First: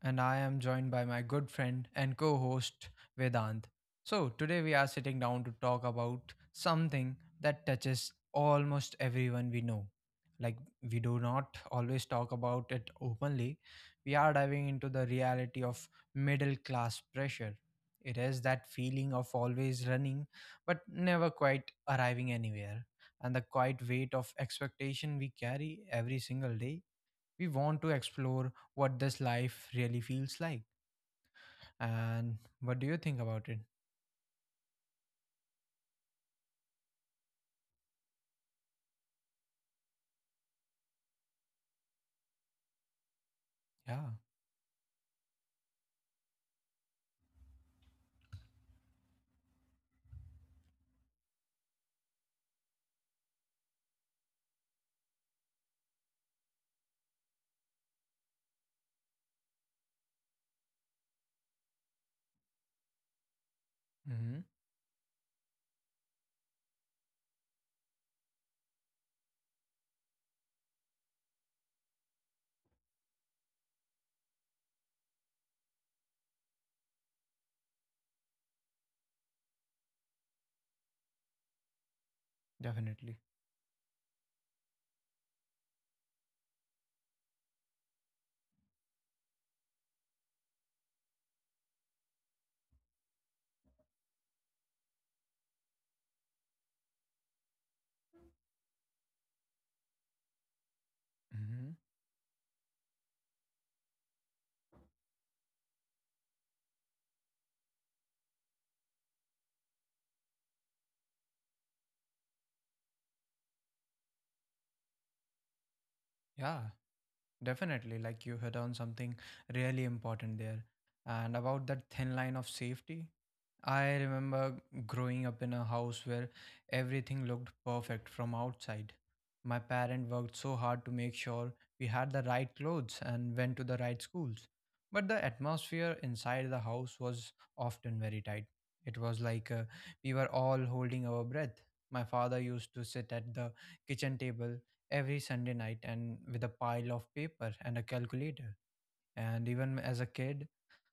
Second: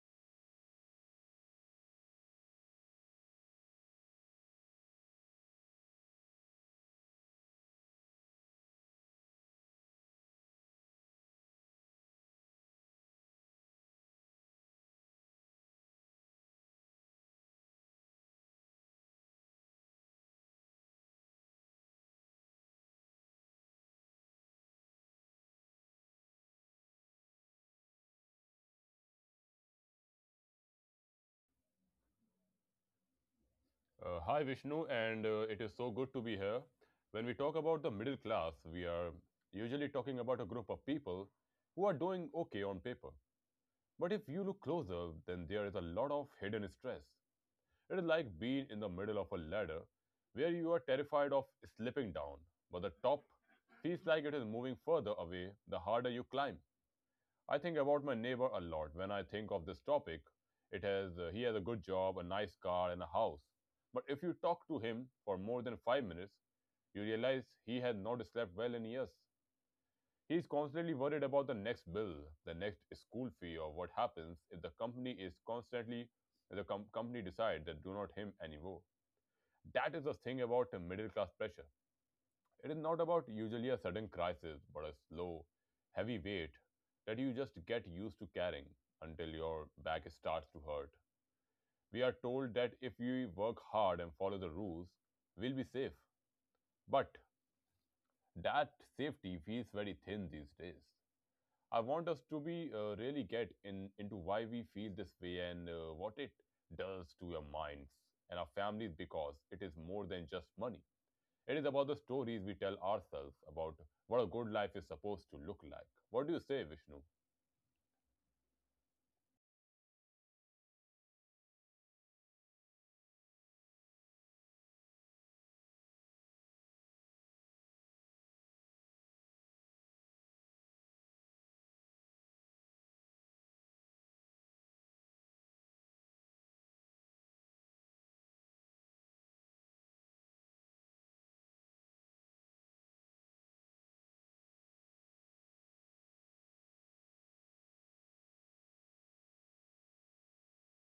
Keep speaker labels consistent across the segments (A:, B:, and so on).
A: and I am joined by my good friend and co host Vedant. So today we are sitting down to talk about something that touches almost everyone we know. Like, we do not always talk about it openly. We are diving into the reality of middle class pressure. It is that feeling of always running, but never quite arriving anywhere, and the quiet weight of expectation we carry every single day. We want to explore what this life really feels like. And what do you think about it?
B: Hi, Vishnu, and it is so good to be here. When we talk about the middle class, we are usually talking about a group of people who are doing okay on paper.
A: Yeah.
B: But if you look closer, then there is a lot of hidden stress. It is like being in the middle of a ladder where you are terrified of slipping down, but the top feels like it is moving further away the harder you climb. I think about my neighbor a lot when I think of this topic. It has He has a good job, a nice car, and a house. But if you
A: Mm-hmm.
B: talk to him for more than 5 minutes, you realize he has not slept well in years. He is constantly worried about the next bill, the next school fee, or what happens if the company decides that do not him anymore. That is the thing about the middle class pressure. It is not
A: Definitely.
B: about usually a sudden crisis, but a slow, heavy weight that you just get used to carrying until your back starts to hurt. We are told that if we work hard and follow the rules, we'll be safe. But that safety feels very thin these days.
A: Mm-hmm.
B: I want us to be really get in into why we feel this way and what it does to your minds and our families because it is more than just money. It is about the stories we tell ourselves about what a good life is supposed to look like. What do you
A: Yeah,
B: say, Vishnu?
A: definitely. Like, you hit on something really important there. And about that thin line of safety, I remember growing up in a house where everything looked perfect from outside. My parent worked so hard to make sure we had the right clothes and went to the right schools. But the atmosphere inside the house was often very tight. It was like we were all holding our breath. My father used to sit at the kitchen table every Sunday night and with a pile of paper and a calculator. And even as a kid,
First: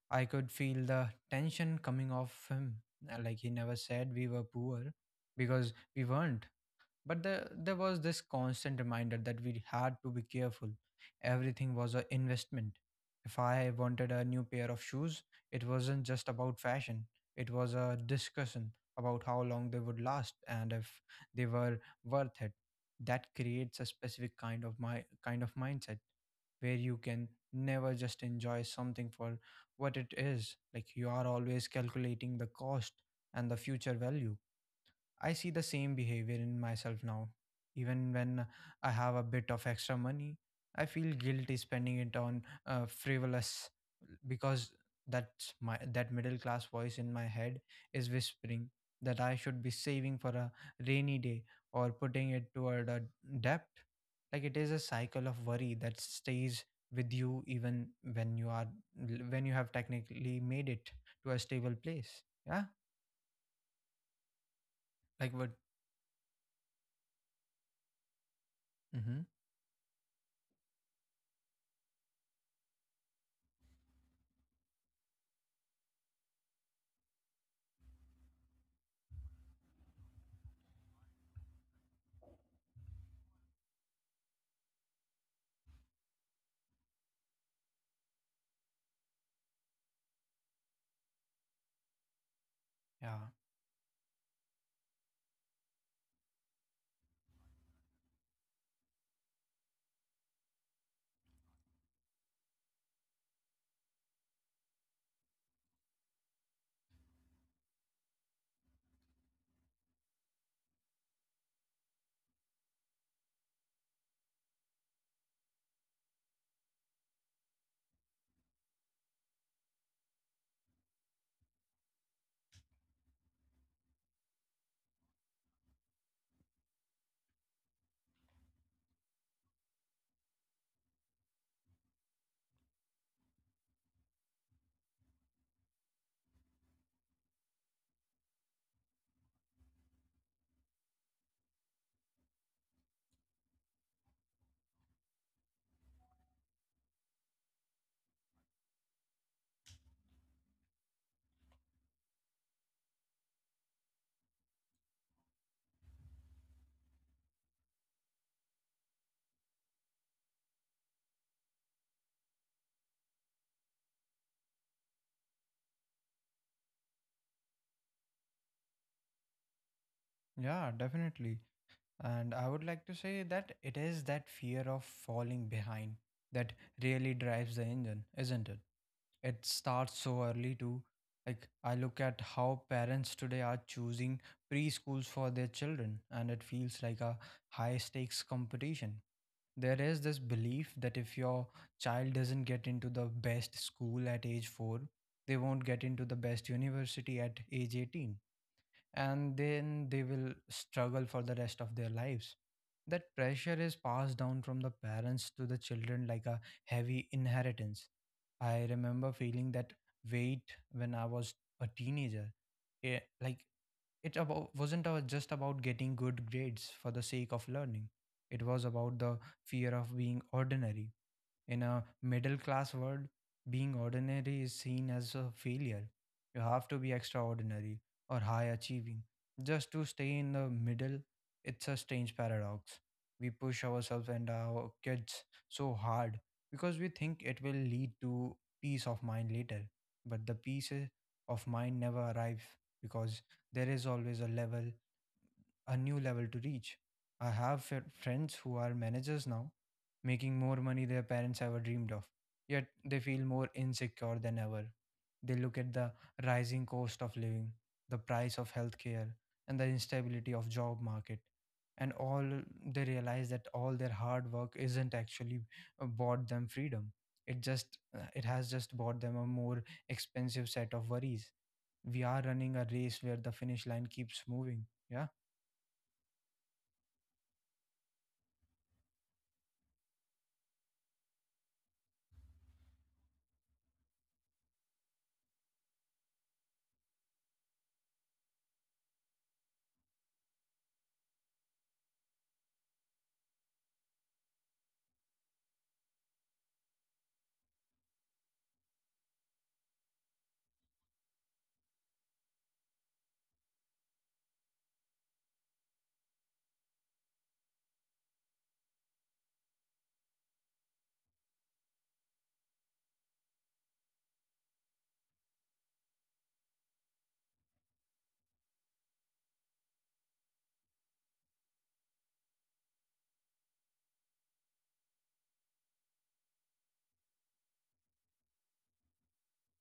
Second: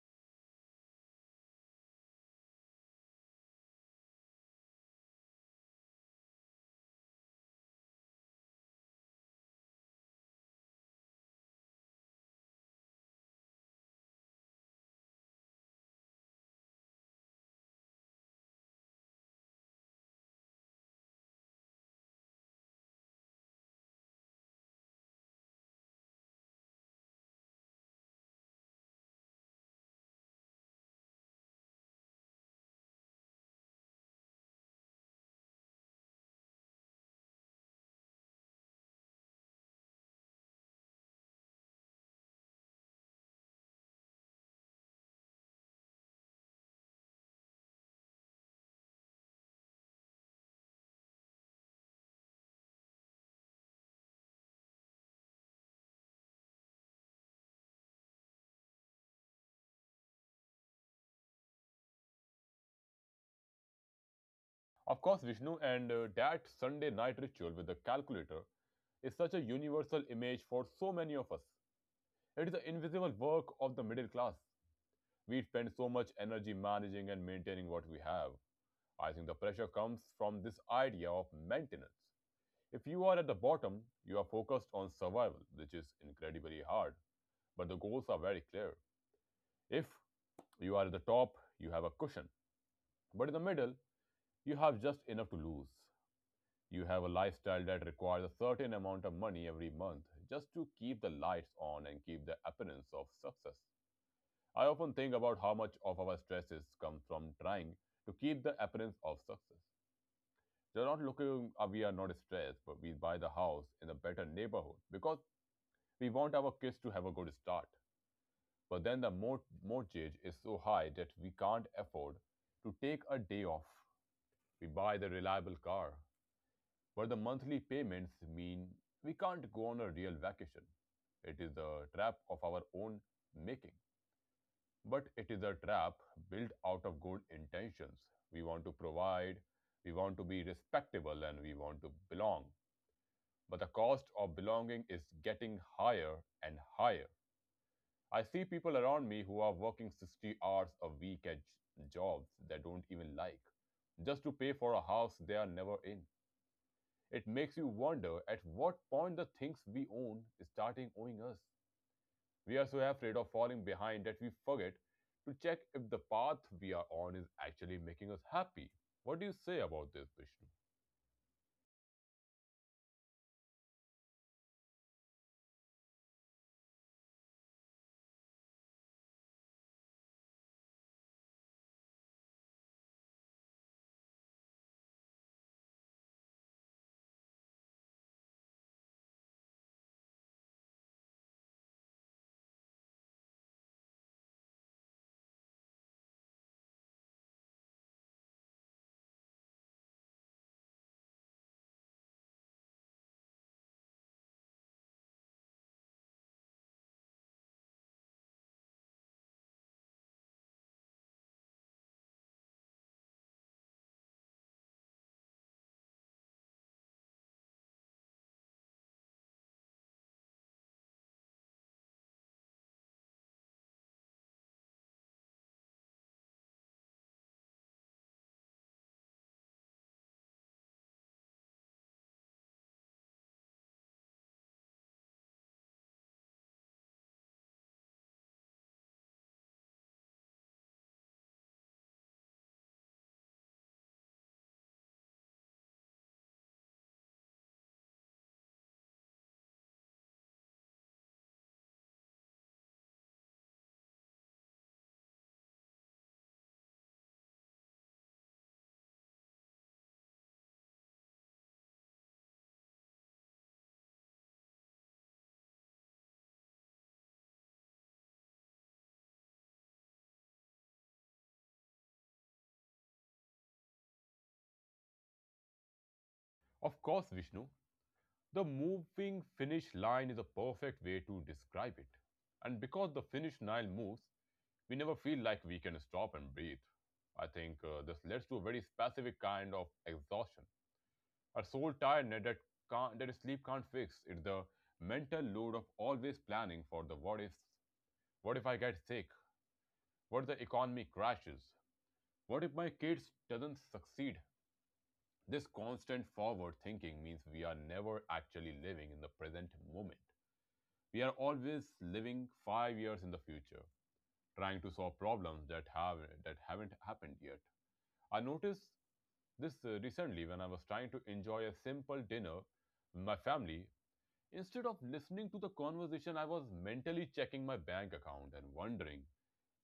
A: I could feel the tension coming off him. Like, he never said we were poor because we weren't. But there was this constant reminder that we had to be careful. Everything was an investment. If I wanted a new pair of shoes, it wasn't just about fashion, it was a discussion about how long they would last and if they were worth it. That creates a specific kind of mindset where you can never just enjoy something for what it is. Like, you are always calculating the cost and the future value. I see the same behavior in myself now. Even when I have a bit of extra money, I feel guilty spending it on frivolous because that middle class voice in my head is whispering that I should be saving for a rainy day or putting it toward a debt. Like, it is a cycle of worry that stays with you even when you are when you have technically made it to a stable place. Yeah,
B: Of course,
A: like what?
B: Vishnu, and that Sunday night ritual with the calculator is
A: Hmm.
B: such a universal image for so many of us. It is the invisible work of the middle class. We spend so much energy managing and maintaining what we have. I think the pressure comes from this idea of maintenance. If you are at the bottom, you are focused on survival, which is incredibly hard, but the goals are very clear. If you are at the top, you have a cushion, but
A: Yeah.
B: in the middle, you have just enough to lose. You have a lifestyle that requires a certain amount of money every month just to keep the lights on and keep the appearance of success. I often think about how much of our stresses come from trying to keep the appearance of success. They're not looking, we are not stressed, but we buy the house in a better neighborhood because we want our kids to have a good start. But then the mortgage is so high that we can't afford to take a day off. We buy the reliable car, but the monthly payments mean we can't go on a real vacation. It is a trap of our own making, but it is a trap built out of good intentions. We want to provide, we want to be respectable, and we want to belong. But the cost of belonging is getting higher and higher. I see people around me who are working 60 hours a week at jobs they don't even like, just to pay for a house they are never in. It makes you wonder at what point the things we own is starting owing us. We are so afraid of falling behind that we forget to check if the path we are on is actually making us happy. What do you say about this, Vishnu?
A: Yeah, definitely. And I would like to say that it is that fear of falling behind that really drives the engine, isn't it? It starts so early too. Like, I look at how parents today are choosing preschools for their children, and it feels like a high stakes competition. There is this belief that if your child doesn't get into the best school at age 4, they won't get into the best university at age 18, and then they will struggle for the rest of their lives. That pressure is passed down from the parents to the children like a heavy inheritance. I remember feeling that weight when I was a teenager. Yeah, like it about, wasn't about just about getting good grades for the sake of learning. It was about the fear of being ordinary. In a middle class world, being ordinary is seen as a failure. You have to be extraordinary or high achieving. Just to stay in the middle, it's a strange paradox. We push ourselves and our kids so hard because we think it will lead to peace of mind later. But the peace of mind never arrives because there is always a new level to reach. I have friends who are managers now, making more money their parents ever dreamed of, yet they feel more insecure than ever. They look at the rising cost of living, the price of healthcare, and the instability of job market. And all they realize that all their hard work isn't actually bought them freedom. It has just bought them a more expensive set of worries. We are running a race where the finish line keeps moving. Yeah.
B: Of course, Vishnu, the moving finish line is a perfect way to describe it. And because the finish line moves, we never feel like we can stop and breathe. I think this leads to a very specific kind of exhaustion, a soul tiredness that sleep can't fix. It's the mental load of always planning for the what ifs. What if I get sick? What if the economy crashes? What if my kids doesn't succeed? This constant forward thinking means we are never actually living in the present moment. We are always living 5 years in the future, trying to solve problems that haven't happened yet. I noticed this recently when I was trying to enjoy a simple dinner with my family. Instead of listening to the conversation, I was mentally checking my bank account and wondering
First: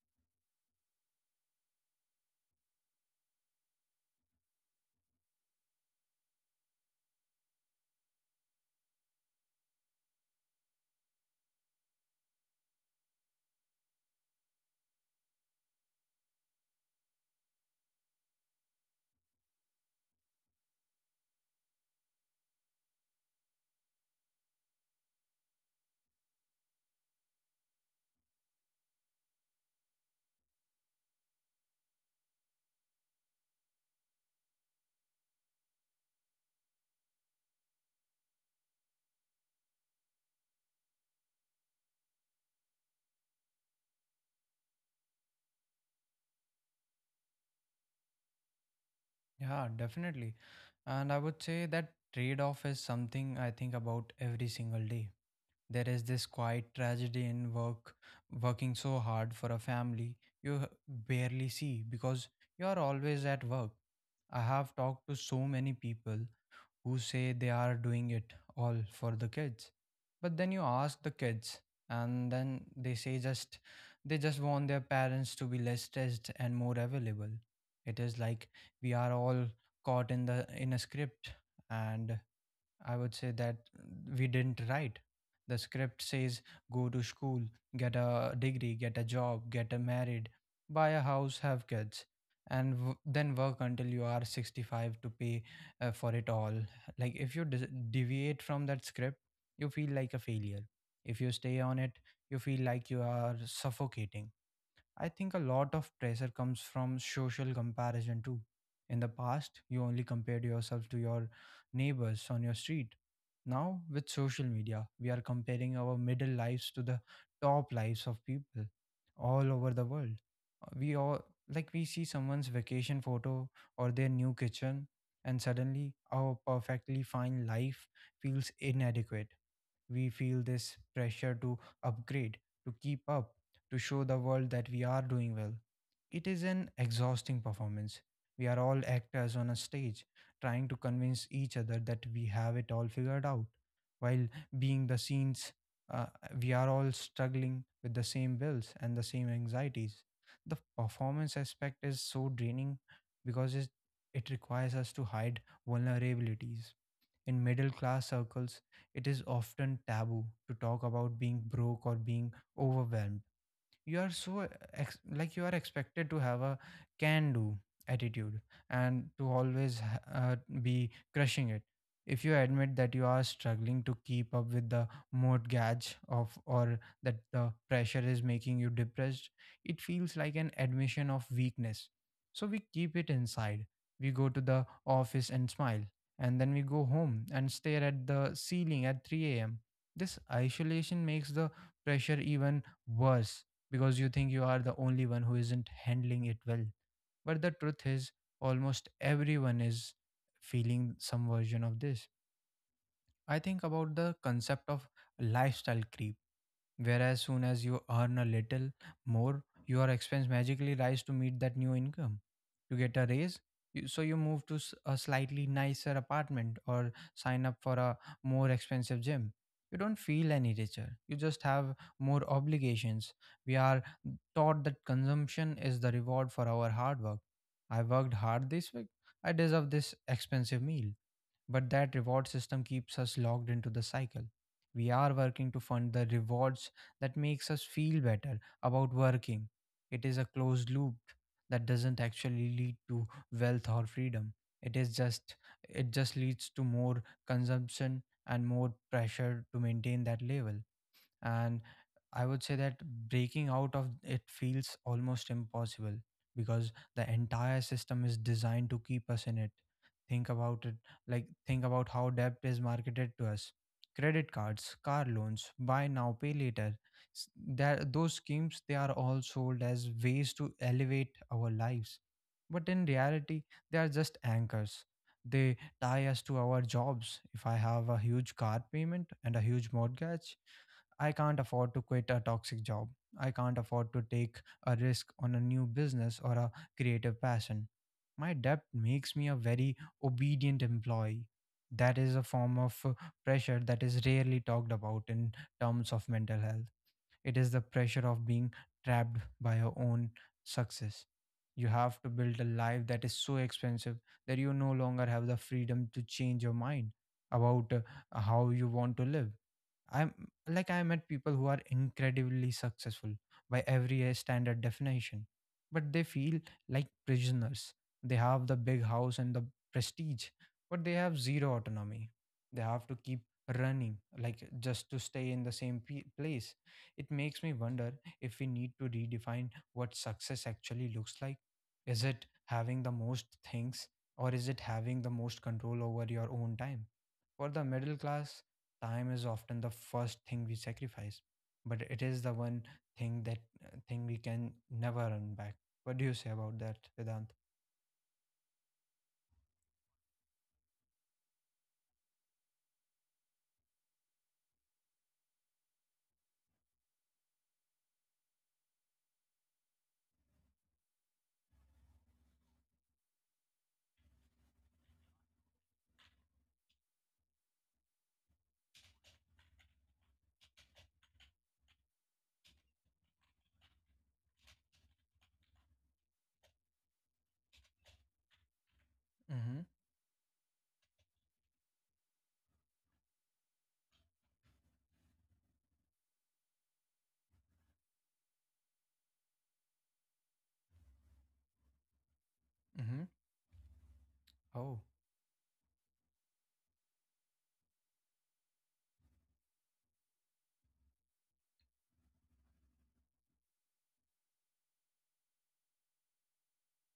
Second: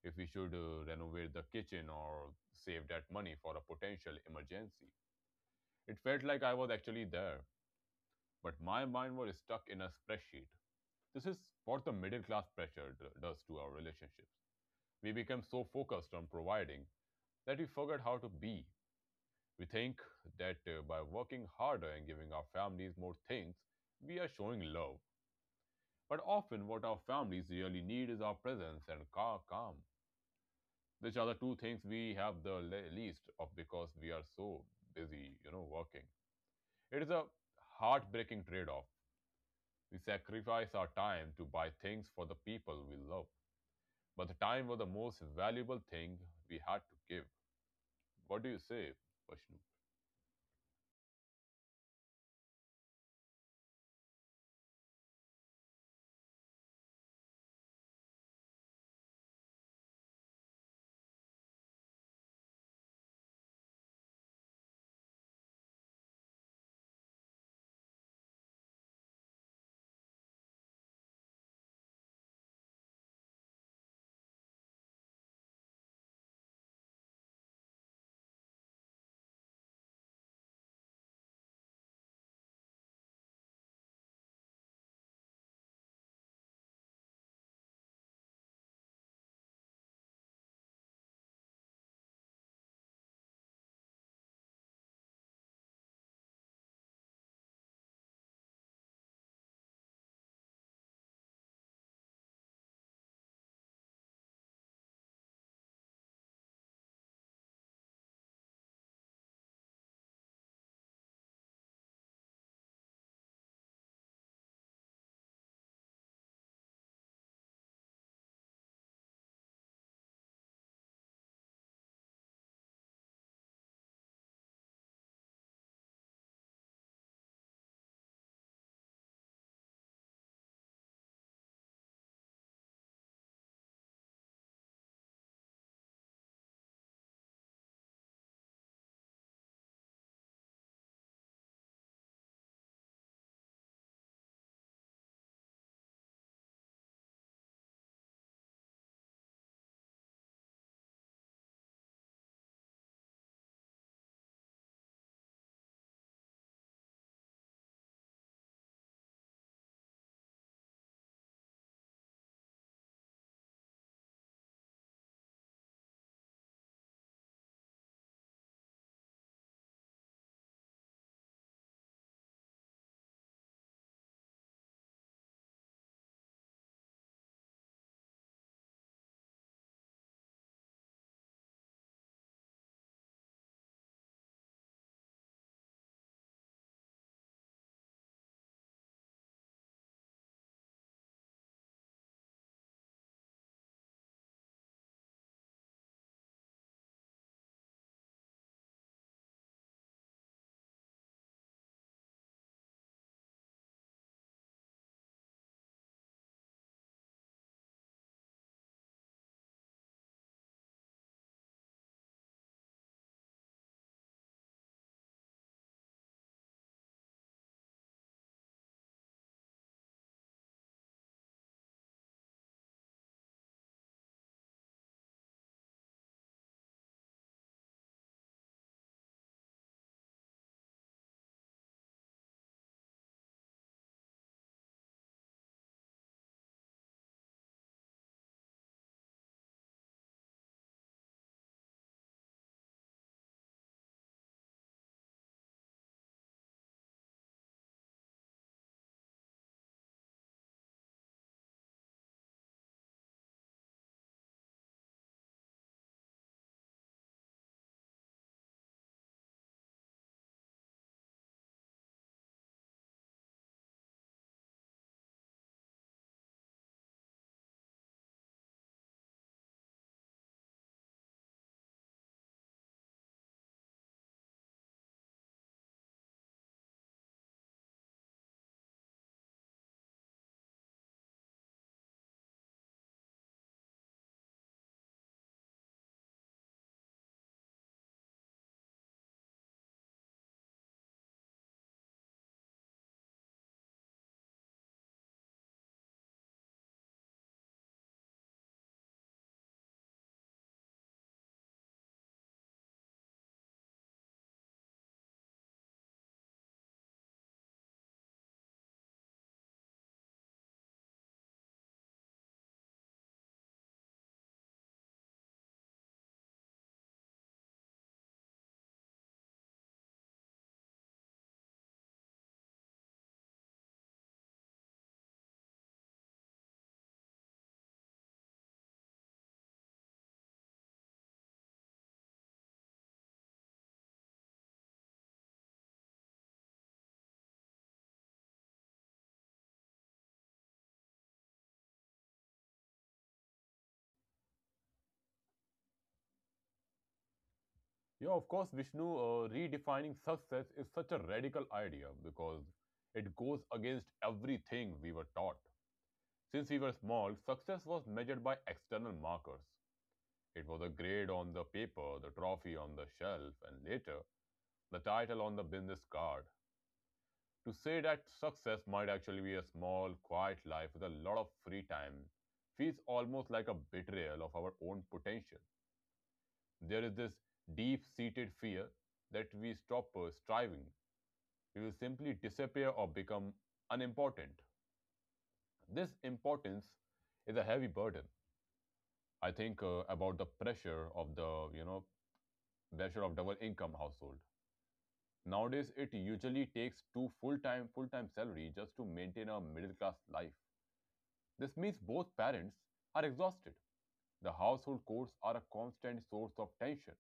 B: if we should renovate the kitchen or save that money for a potential emergency. It felt like I was actually there, but my mind was stuck in a spreadsheet. This is what the middle class pressure does to our relationships. We become so focused on providing that we forget how to be. We think that by working harder and giving our families more things, we are showing love, but often, what our families really need is our presence and calm, which are the two things we have the least of because we are so busy, you know, working. It is a heartbreaking trade off. We sacrifice our time to buy things for the people we love, but the time was the most valuable thing we had to give. What do you say, Vishnu?
A: Yeah, definitely. And I would say that trade off is something I think about every single day. There is this quiet tragedy in work, working so hard for a family you barely see because you are always at work. I have talked to so many people who say they are doing it all for the kids, but then you ask the kids and then they say just they just want their parents to be less stressed and more available. It is like we are all caught in a script, and I would say that we didn't write. The script says go to school, get a degree, get a job, get a married, buy a house, have kids, and then work until you are 65 to pay for it all. Like, if you deviate from that script, you feel like a failure. If you stay on it, you feel like you are suffocating. I think a lot of pressure comes from social comparison too. In the past, you only compared yourself to your neighbors on your street. Now, with social media, we are comparing our middle lives to the top lives of people all over the world. We all we see someone's vacation photo or their new kitchen, and suddenly our perfectly fine life feels inadequate. We feel this pressure to upgrade, to keep up, to show the world that we are doing well. It is an exhausting performance. We are all actors on a stage, trying to convince each other that we have it all figured out. While being the scenes, uh, we are all struggling with the same bills and the same anxieties. The performance aspect is so draining because it requires us to hide vulnerabilities. In middle class circles, it is often taboo to talk about being broke or being overwhelmed. You are so ex- like you are expected to have a can do attitude and to always be crushing it. If you admit that you are struggling to keep up with the mortgage, of or that the pressure is making you depressed, it feels like an admission of weakness. So we keep it inside. We go to the office and smile, and then we go home and stare at the ceiling at 3 a.m. This isolation makes the pressure even worse because you think you are the only one who isn't handling it well. But the truth is, almost everyone is feeling some version of this. I think about the concept of lifestyle creep. Whereas soon as you earn a little more, your expense magically rise to meet that new income. You get a raise, so you move to a slightly nicer apartment or sign up for a more expensive gym. You don't feel any richer. You just have more obligations. We are taught that consumption is the reward for our hard work. I worked hard this week. I deserve this expensive meal. But that reward system keeps us locked into the cycle. We are working to fund the rewards that makes us feel better about working. It is a closed loop that doesn't actually lead to wealth or freedom. It is just it just leads to more consumption and more pressure to maintain that level. And I would say that breaking out of it feels almost impossible because the entire system is designed to keep us in it. Think about it. Like, think about how debt is marketed to us: credit cards, car loans, buy now, pay later. S- those schemes, they are all sold as ways to elevate our lives. But in reality, they are just anchors. They tie us to our jobs. If I have a huge car payment and a huge mortgage, I can't afford to quit a toxic job. I can't afford to take a risk on a new business or a creative passion. My debt makes me a very obedient employee. That is a form of pressure that is rarely talked about in terms of mental health. It is the pressure of being trapped by your own success. You have to build a life that is so expensive that you no longer have the freedom to change your mind about how you want to live. I'm I met people who are incredibly successful by every standard definition, but they feel like prisoners. They have the big house and the prestige, but they have zero autonomy. They have to keep running, like, just to stay in the same place. It makes me wonder if we need to redefine what success actually looks like. Is it having the most things, or is it having the most control over your own time? For the middle class, time is often the first thing we sacrifice, but it is the one thing that thing we can never run back. What do you say about that, Vedant?
B: Yeah, of course, Vishnu, redefining success is such a radical idea because it goes against everything we were taught. Since we were small, success was measured by external markers. It was a grade on the paper, the trophy on the shelf, and later, the title on the business card. To say that success might actually be a small, quiet life with a lot of free time feels almost like a betrayal of our own potential. There is this deep seated fear that we
A: Mm-hmm.
B: stop striving, we will simply disappear or become unimportant. This importance is a heavy burden. I think about the pressure of the you know pressure
A: Mm-hmm.
B: of double income household.
A: Oh.
B: Nowadays, it usually takes two full time salary just to maintain a middle class life. This means both parents are exhausted. The household chores are a constant source of tension,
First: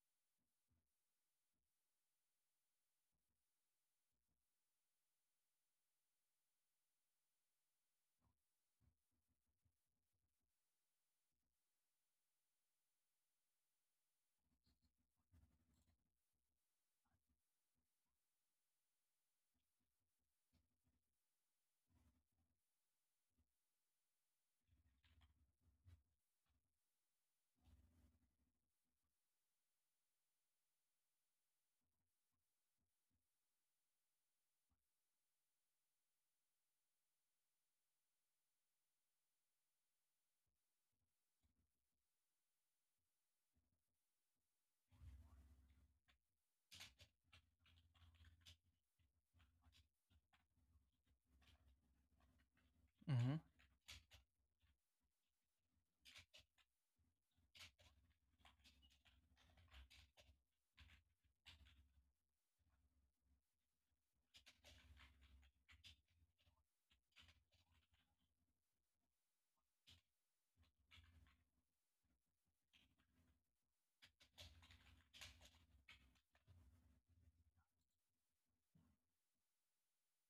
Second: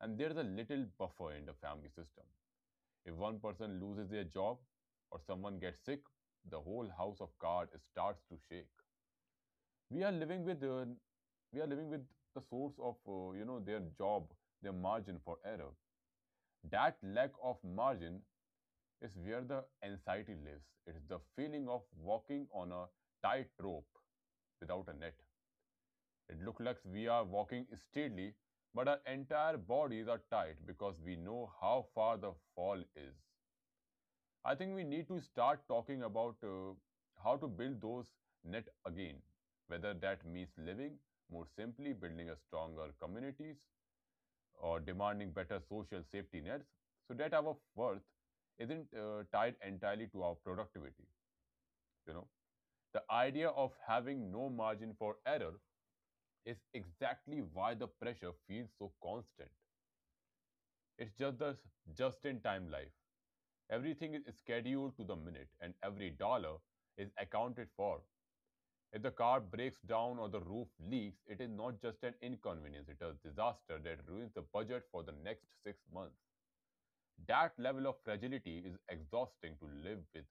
B: and there is a little buffer in the family system. If one person loses their job or someone gets sick, the whole house of cards starts to shake. We are living with we are living with the source of you know, their job, their margin for error. That lack of margin is where the anxiety lives. It is the feeling of walking on a tight rope without a net. It looks like we are walking steadily, but our entire bodies are tight because we know how far the fall is. I think we need to start talking about how to build those net again, whether that means living more simply, building a stronger communities, or demanding better social safety nets, so that our worth isn't tied entirely to our productivity. You know, the
A: Mm-hmm.
B: idea of having no margin for error is exactly why the pressure feels so constant. It's just the just-in-time life. Everything is scheduled to the minute, and every dollar is accounted for. If the car breaks down or the roof leaks, it is not just an inconvenience, it is a disaster that ruins the budget for the next 6 months. That level of fragility is exhausting to live with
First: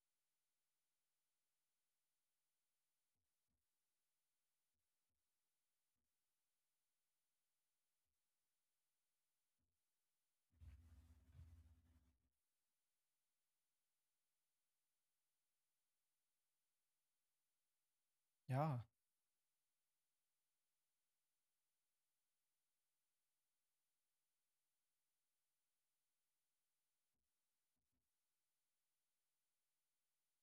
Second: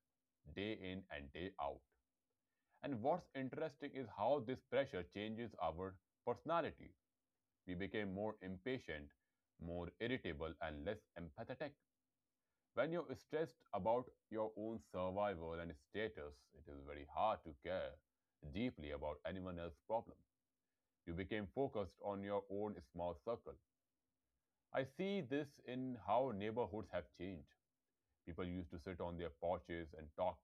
B: day in and day out. And what's interesting is how this pressure changes our personality. We became more impatient, more irritable, and less empathetic. When you're stressed about your own survival and status, it is very hard to care
A: Yeah.
B: deeply about anyone else's problems. You became focused on your own small circle. I see this in how neighborhoods have changed. People used to sit on their porches and talk.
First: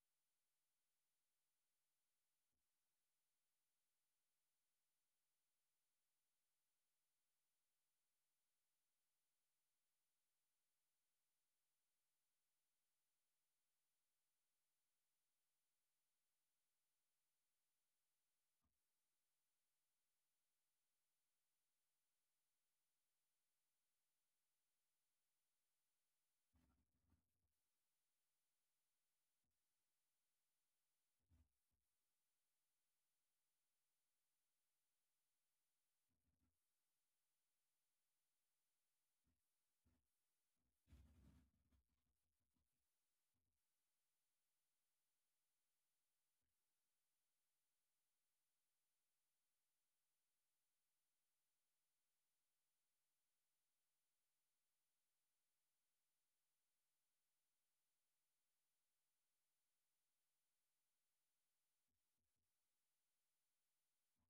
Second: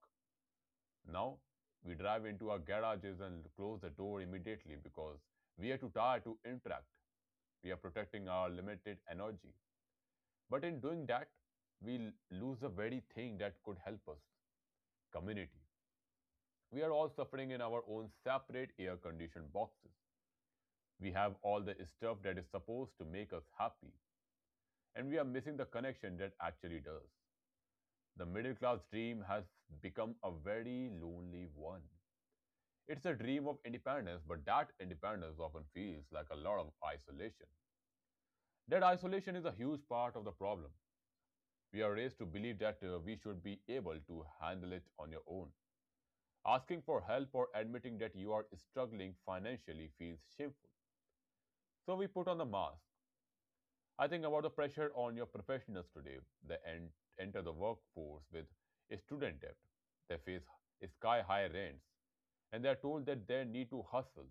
B: Now, we drive into our garages and close the door immediately because we are too tired to interact. We are protecting our limited energy. But in doing that, we lose the very thing that could help us, community. We are all suffering in our own separate air conditioned boxes. We have all the stuff that is supposed to make us happy and we are missing the connection that actually does. The middle class dream has become a very lonely one. It's a dream of independence, but that independence often feels like a lot of isolation. That isolation is a huge part of the problem. We are raised to believe that we should be able to handle it on your own. Asking for help or admitting that you are struggling financially feels shameful. So we put on the mask. I think about the pressure on your professionals today. They enter the workforce with a student debt. They face sky high rents, and they are told that they need to hustle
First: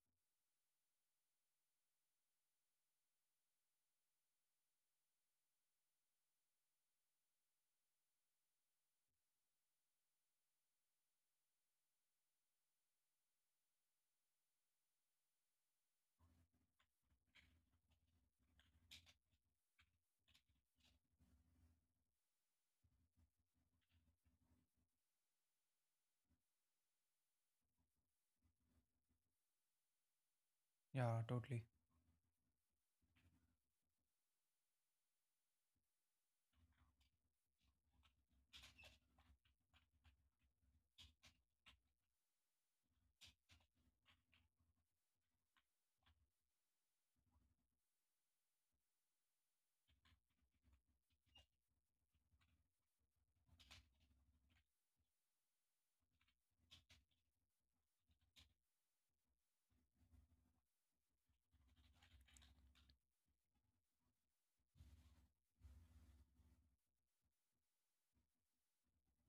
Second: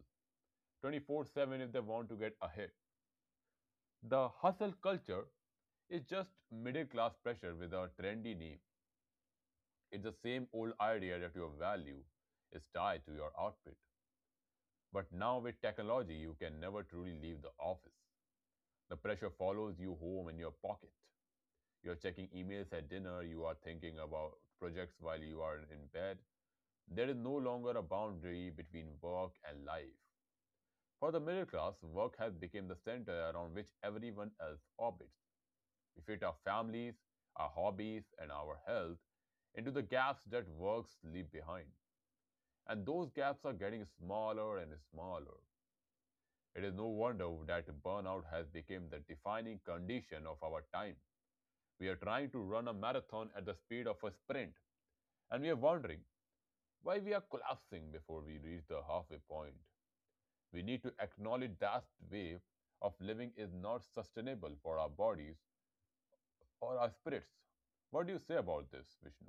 B: 24/7 if they want to get ahead. The hustle culture is just middle class pressure with a trendy name. It's the same old idea that your value is tied to your outfit. But now with technology, you can never truly leave the office. The pressure follows you home in your pocket. You're checking emails at dinner, you are thinking about projects while you are in bed. There is no longer a boundary between work and life. For the
A: Yeah.
B: middle
A: Totally.
B: class, work has become the center around which everyone else orbits. We fit our families, our hobbies, and our health into the gaps that works leave behind. And those gaps are getting smaller and smaller. It is no wonder that burnout has become the defining condition of our time. We are trying to run a marathon at the speed of a sprint, and we are wondering why we are collapsing before we reach the halfway point. We need to acknowledge that way of living is not sustainable for our bodies or our spirits. What do you say about this, Vishnu?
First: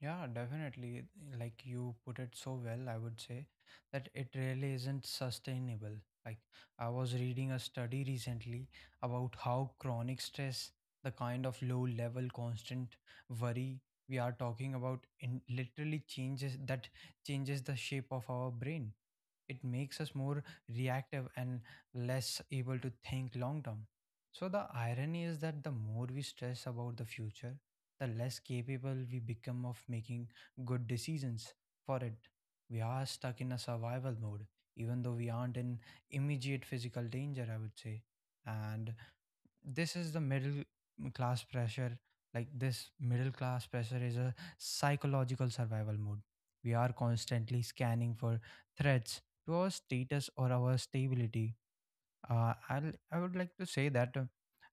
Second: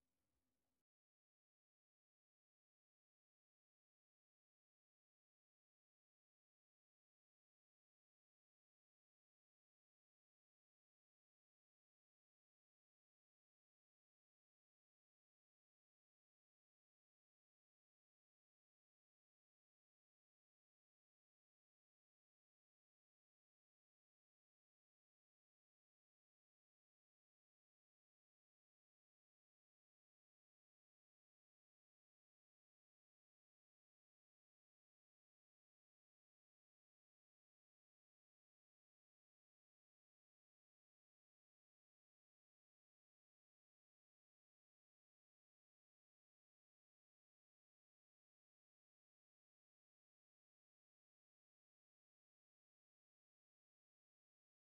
A: Yeah, definitely. Like you put it so well, I would say that it really isn't sustainable. Like I was reading a study recently about how chronic stress, the kind of low level constant worry we are talking about, in literally changes the shape of our brain. It makes us more reactive and less able to think long term. So the irony is that the more we stress about the future, the less capable we become of making good decisions for it. We are stuck in a survival mode, even though we aren't in immediate physical danger, I would say. And this is the middle class pressure. Like this middle class pressure is a psychological survival mode. We are constantly scanning for threats to our status or our stability. Uh, I'll, I would like to say that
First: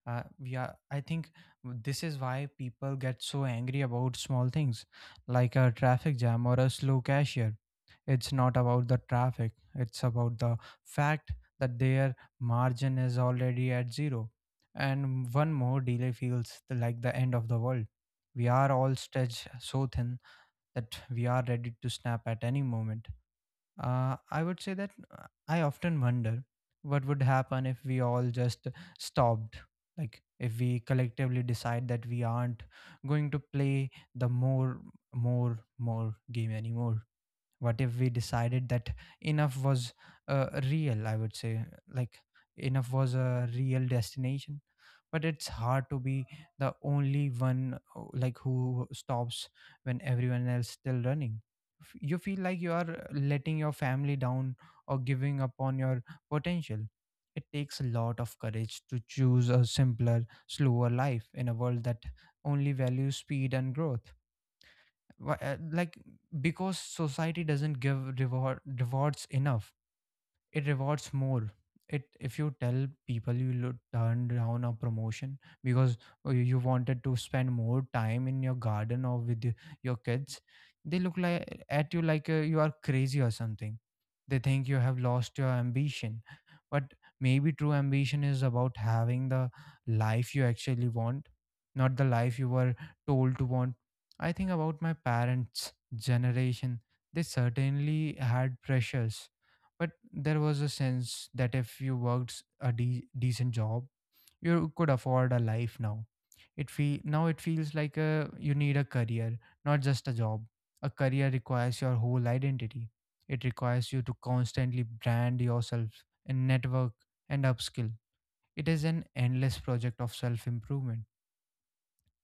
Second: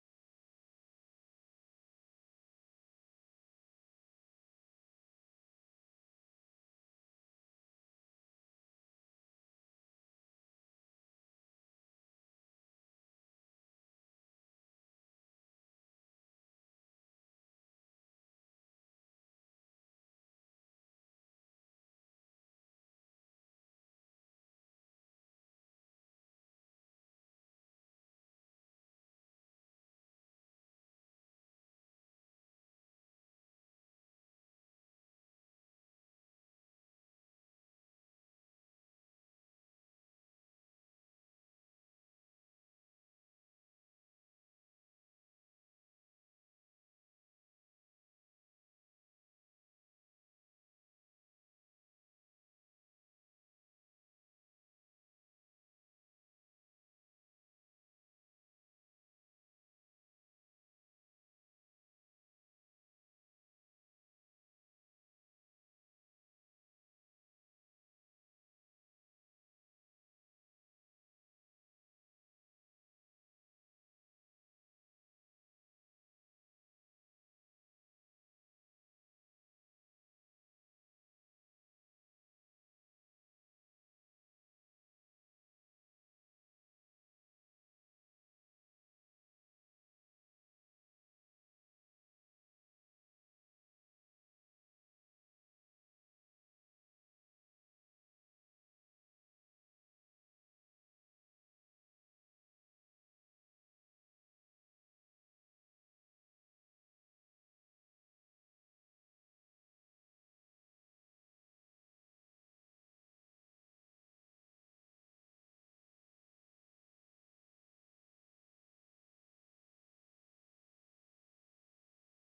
A: we are, I think this is why people get so angry about small things like a traffic jam or a slow cashier. It's not about the traffic, it's about the fact that their margin is already at zero. And one more delay feels like the end of the world. We are all stretched so thin that we are ready to snap at any moment. Uh, I would say that uh, I often wonder what would happen if we all just stopped. Like, if we collectively decide that we aren't going to play the more, more game anymore. What if we decided that enough was real? I would say, like, enough was a real destination, but it's hard to be the only one like who stops when everyone else still running. You feel like you are letting your family down or giving up on your potential. It takes a lot of courage to choose a simpler slower life in a world that only values speed and growth. Like, because society doesn't give reward rewards enough, it rewards more. It, if you tell people you turn down a promotion because you wanted to spend more time in your garden or with your kids, they look like at you like you are crazy or something. They think you have lost your ambition. But maybe true ambition is about having the life you actually want, not the life you were told to want. I think about my parents generation. They certainly had pressures, but there was a sense that if you worked decent job, you could afford a life. Now it feel now it feels like a, you need a career, not just a job. A career requires your whole identity. It requires you to constantly brand yourself and network and upskill. It is an endless project of self improvement.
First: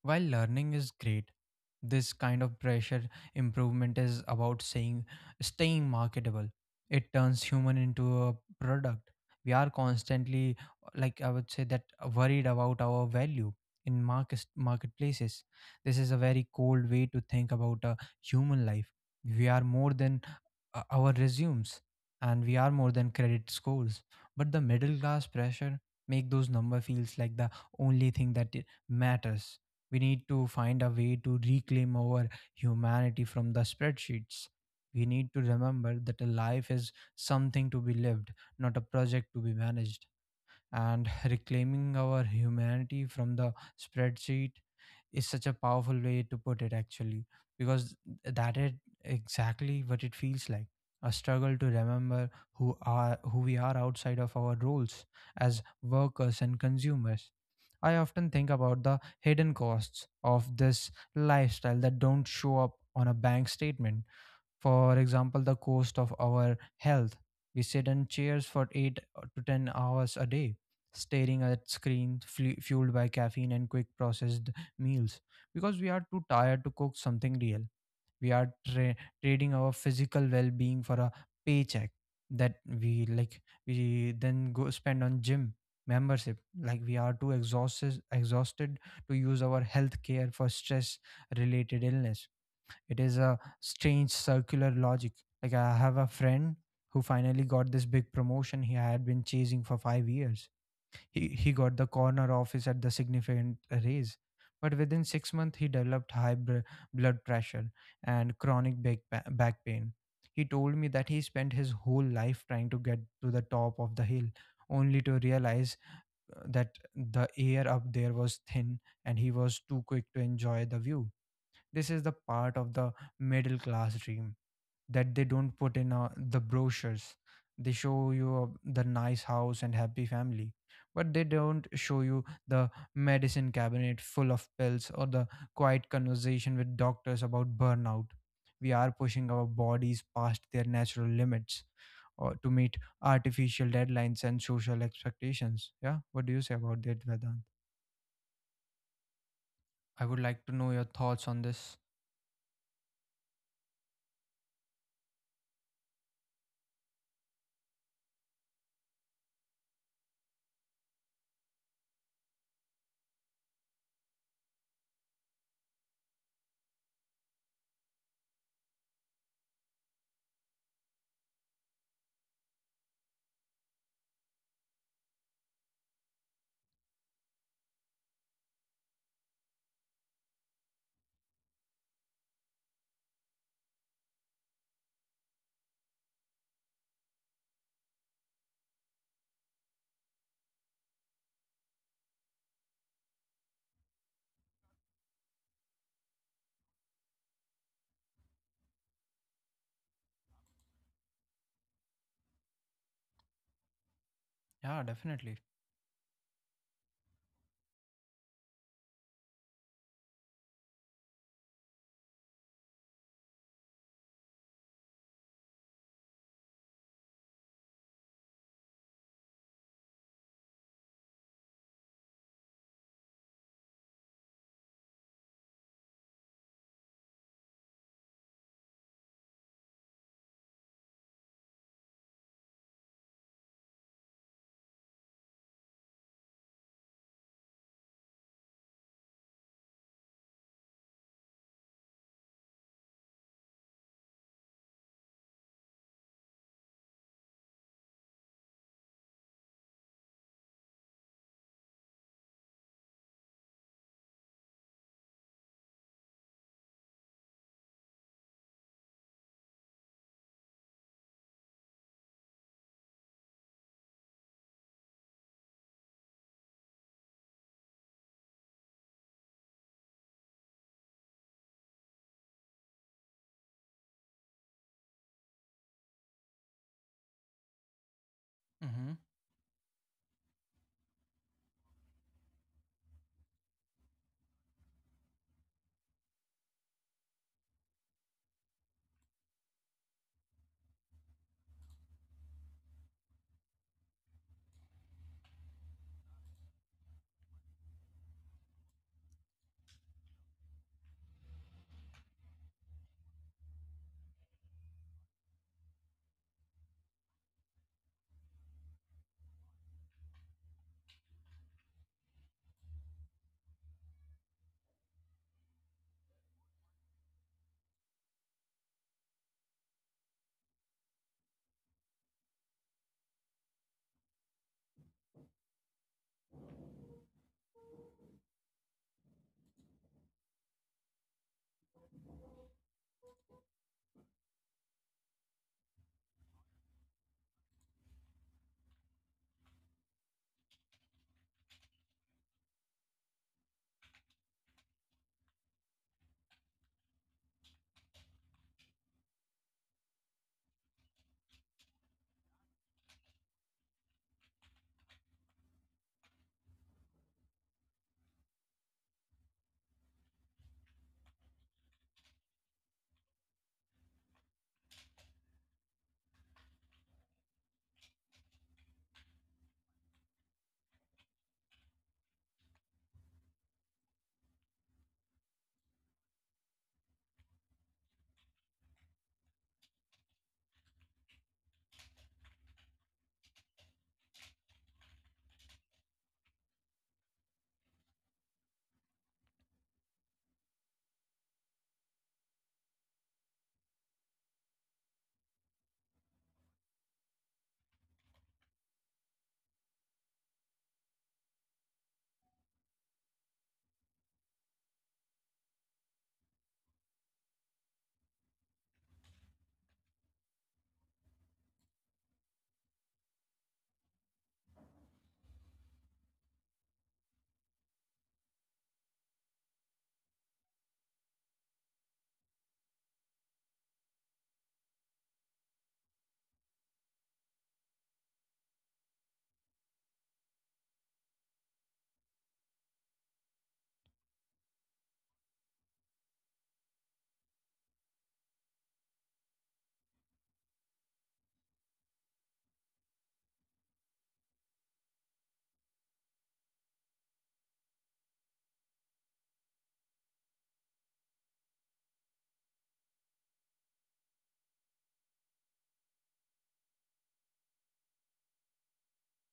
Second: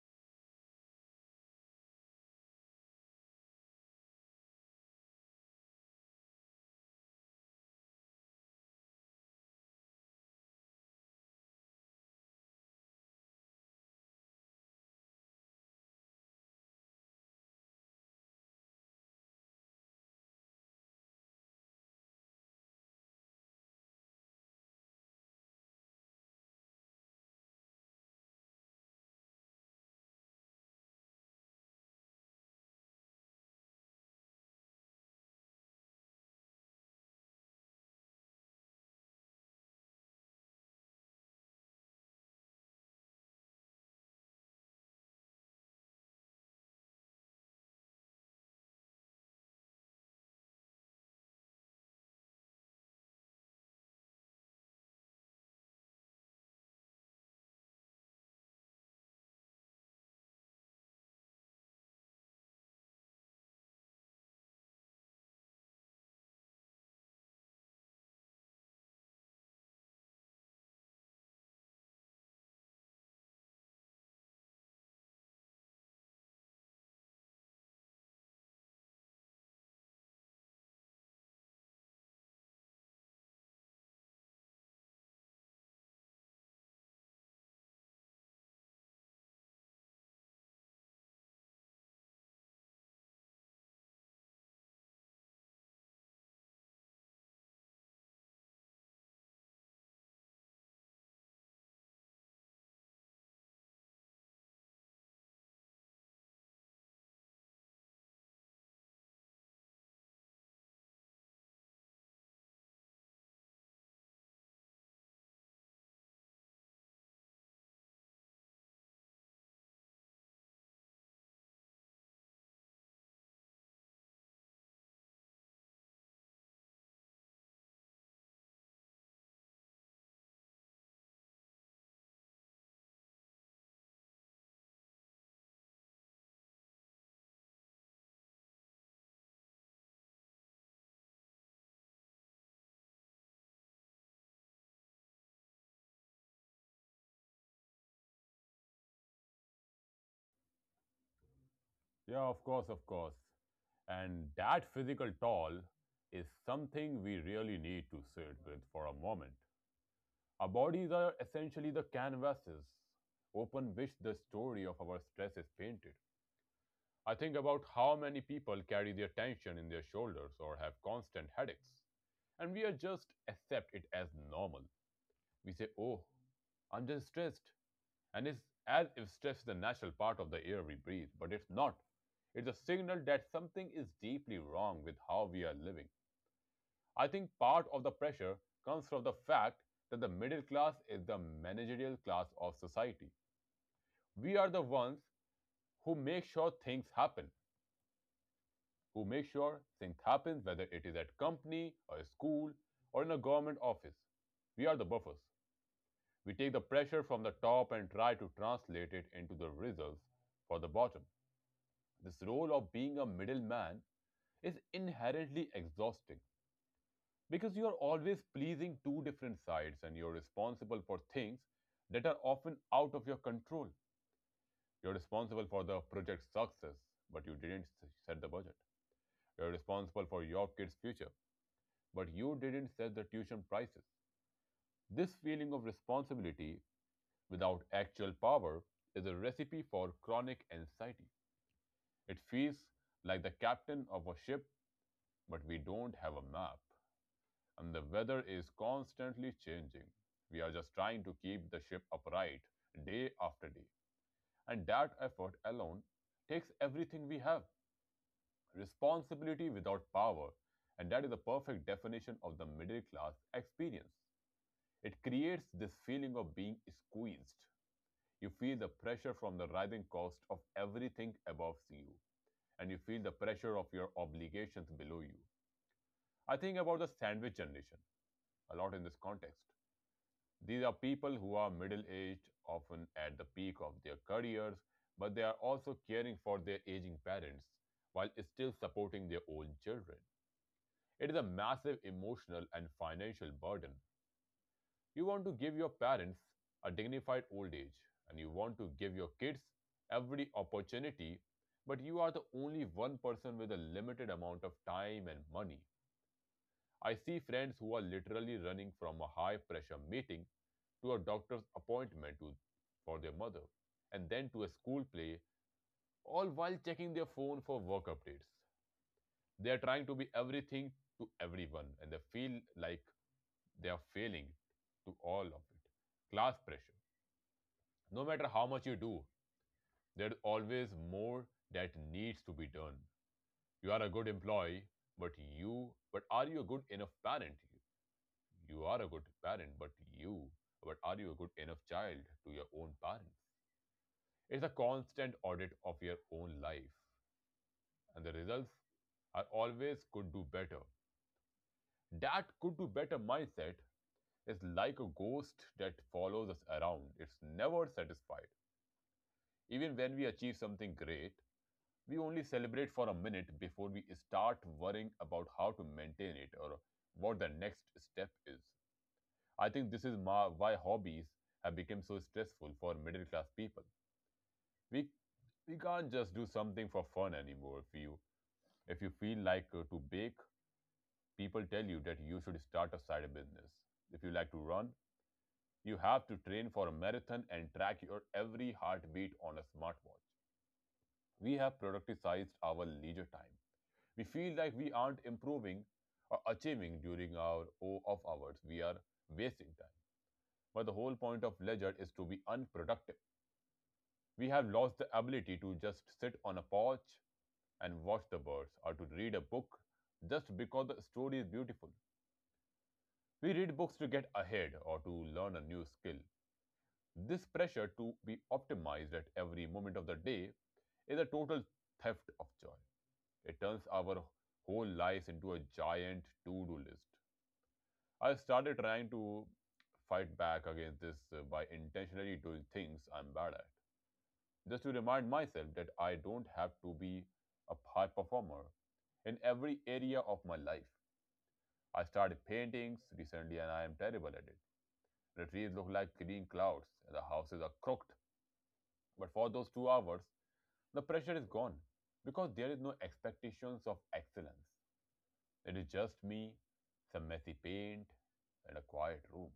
A: While learning is great, this kind of pressure improvement is about saying staying marketable. It turns human into a product. We are constantly, like I would say, that worried about our value in marketplaces. This is a very cold way to think about a human life. We are more than our resumes, and we are more than credit scores, but the middle class pressure make those number feels like the only thing that it matters. We need to find a way to reclaim our humanity from the spreadsheets. We need to remember that a life is something to be lived, not a project to be managed. And reclaiming our humanity from the spreadsheet is such a powerful way to put it actually, because that is exactly what it feels like, a struggle to remember who we are outside of our roles as workers and consumers. I often think about the hidden costs of this lifestyle that don't show up on a bank statement. For example, the cost of our health. We sit in chairs for 8 to 10 hours a day, staring at screens fueled by caffeine and quick processed meals because we are too tired to cook something real. We are trading our physical well being for a paycheck that we like we then go spend on gym membership, like we are too exhausted to use our health care for stress related illness. It is a strange circular logic. Like I have a friend who finally got this big promotion he had been chasing for 5 years. He got the corner office at the significant raise. But within 6 months he developed blood pressure and chronic back pain. He told me that he spent his whole life trying to get to the top of the hill only to realize that the air up there was thin, and he was too quick to enjoy the view. This is the part of the middle class dream that they don't put in the brochures. They show you the nice house and happy family, but they don't show you the medicine cabinet full of pills or the quiet conversation with doctors about burnout. We are pushing our bodies past their natural limits or to meet artificial deadlines and social expectations. Yeah, what do you say about that, Vedant? I would like to know your thoughts on this.
B: Yeah, of course, of course. And that physical toll is something we really need to sit with for a moment. Our bodies are essentially the canvases open which the story of our stress is painted. I think about how many people carry their tension in their shoulders or have constant headaches. And we are just accept it as normal. We say, oh, I'm just stressed. And it's as if stress is a natural part of the air we breathe, but it's not. It's a signal that something is deeply wrong with how we are living. I think part of the pressure comes from the fact that the middle class is the managerial class of society. We are the ones who make sure things happen. who make sure things happen, whether it is at company or a school or in a government office. We are
A: Yeah,
B: the buffers.
A: definitely.
B: We take the pressure from the top and try to translate it into the results for the bottom. This role of being a middleman is inherently exhausting because you are always pleasing two different sides and you're responsible for things that are often out of your control. You're responsible for the project's success, but you didn't set the budget. You're responsible for your kid's future, but you didn't set the tuition prices. This feeling of responsibility without actual power is a recipe for chronic anxiety. It feels like the captain of a ship, but we don't have a map, and the weather is constantly changing. We are just trying to keep the ship upright day after day, and that effort alone takes everything we have. Responsibility without power, and that is the perfect definition of the middle class experience. It creates this feeling of being squeezed. You feel the pressure from the rising cost of everything above you, and you feel the pressure of your obligations below you. I think about the sandwich generation a lot in
A: Mm-hmm.
B: this context. These are people who are middle aged, often at the peak of their careers, but they are also caring for their aging parents while still supporting their own children. It is a massive emotional and financial burden. You want to give your parents a dignified old age and you want to give your kids every opportunity, but you are the only one person with a limited amount of time and money. I see friends who are literally running from a high pressure meeting to a doctor's appointment for their mother and then to a school play, all while checking their phone for work updates. They are trying to be everything to everyone and they feel like they are failing to all of it. Class pressure, no matter how much you do, there's always more that needs to be done. You are a good employee, but but are you a good enough parent? You are a good parent, but you, but are you a good enough child to your own parents? It's a constant audit of your own life, and the results are always could do better. That could do better mindset is like a ghost that follows us around. It's never satisfied. Even when we achieve something great, we only celebrate for a minute before we start worrying about how to maintain it or what the next step is. I think this is why hobbies have become so stressful for middle class people. We we can't just do something for fun anymore. If you feel like to bake, people tell you that you should start a side business. If you like to run, you have to train for a marathon and track your every heartbeat on a smartwatch. We have productized our leisure time. We feel like we aren't improving or achieving during our O of hours. We are wasting time. But the whole point of leisure is to be unproductive. We have lost the ability to just sit on a porch and watch the birds or to read a book just because the story is beautiful. We read books to get ahead or to learn a new skill. This pressure to be optimized at every moment of the day is a total theft of joy. It turns our whole lives into a giant to do list. I started trying to fight back against this by intentionally doing things I'm bad at, just to remind myself that I don't have to be a high performer in every area of my life. I started paintings recently and I am terrible at it. The trees look like green clouds and the houses are crooked. But for those 2 hours, the pressure is gone because there is no expectations of excellence. It is just me, some messy paint, and a quiet room.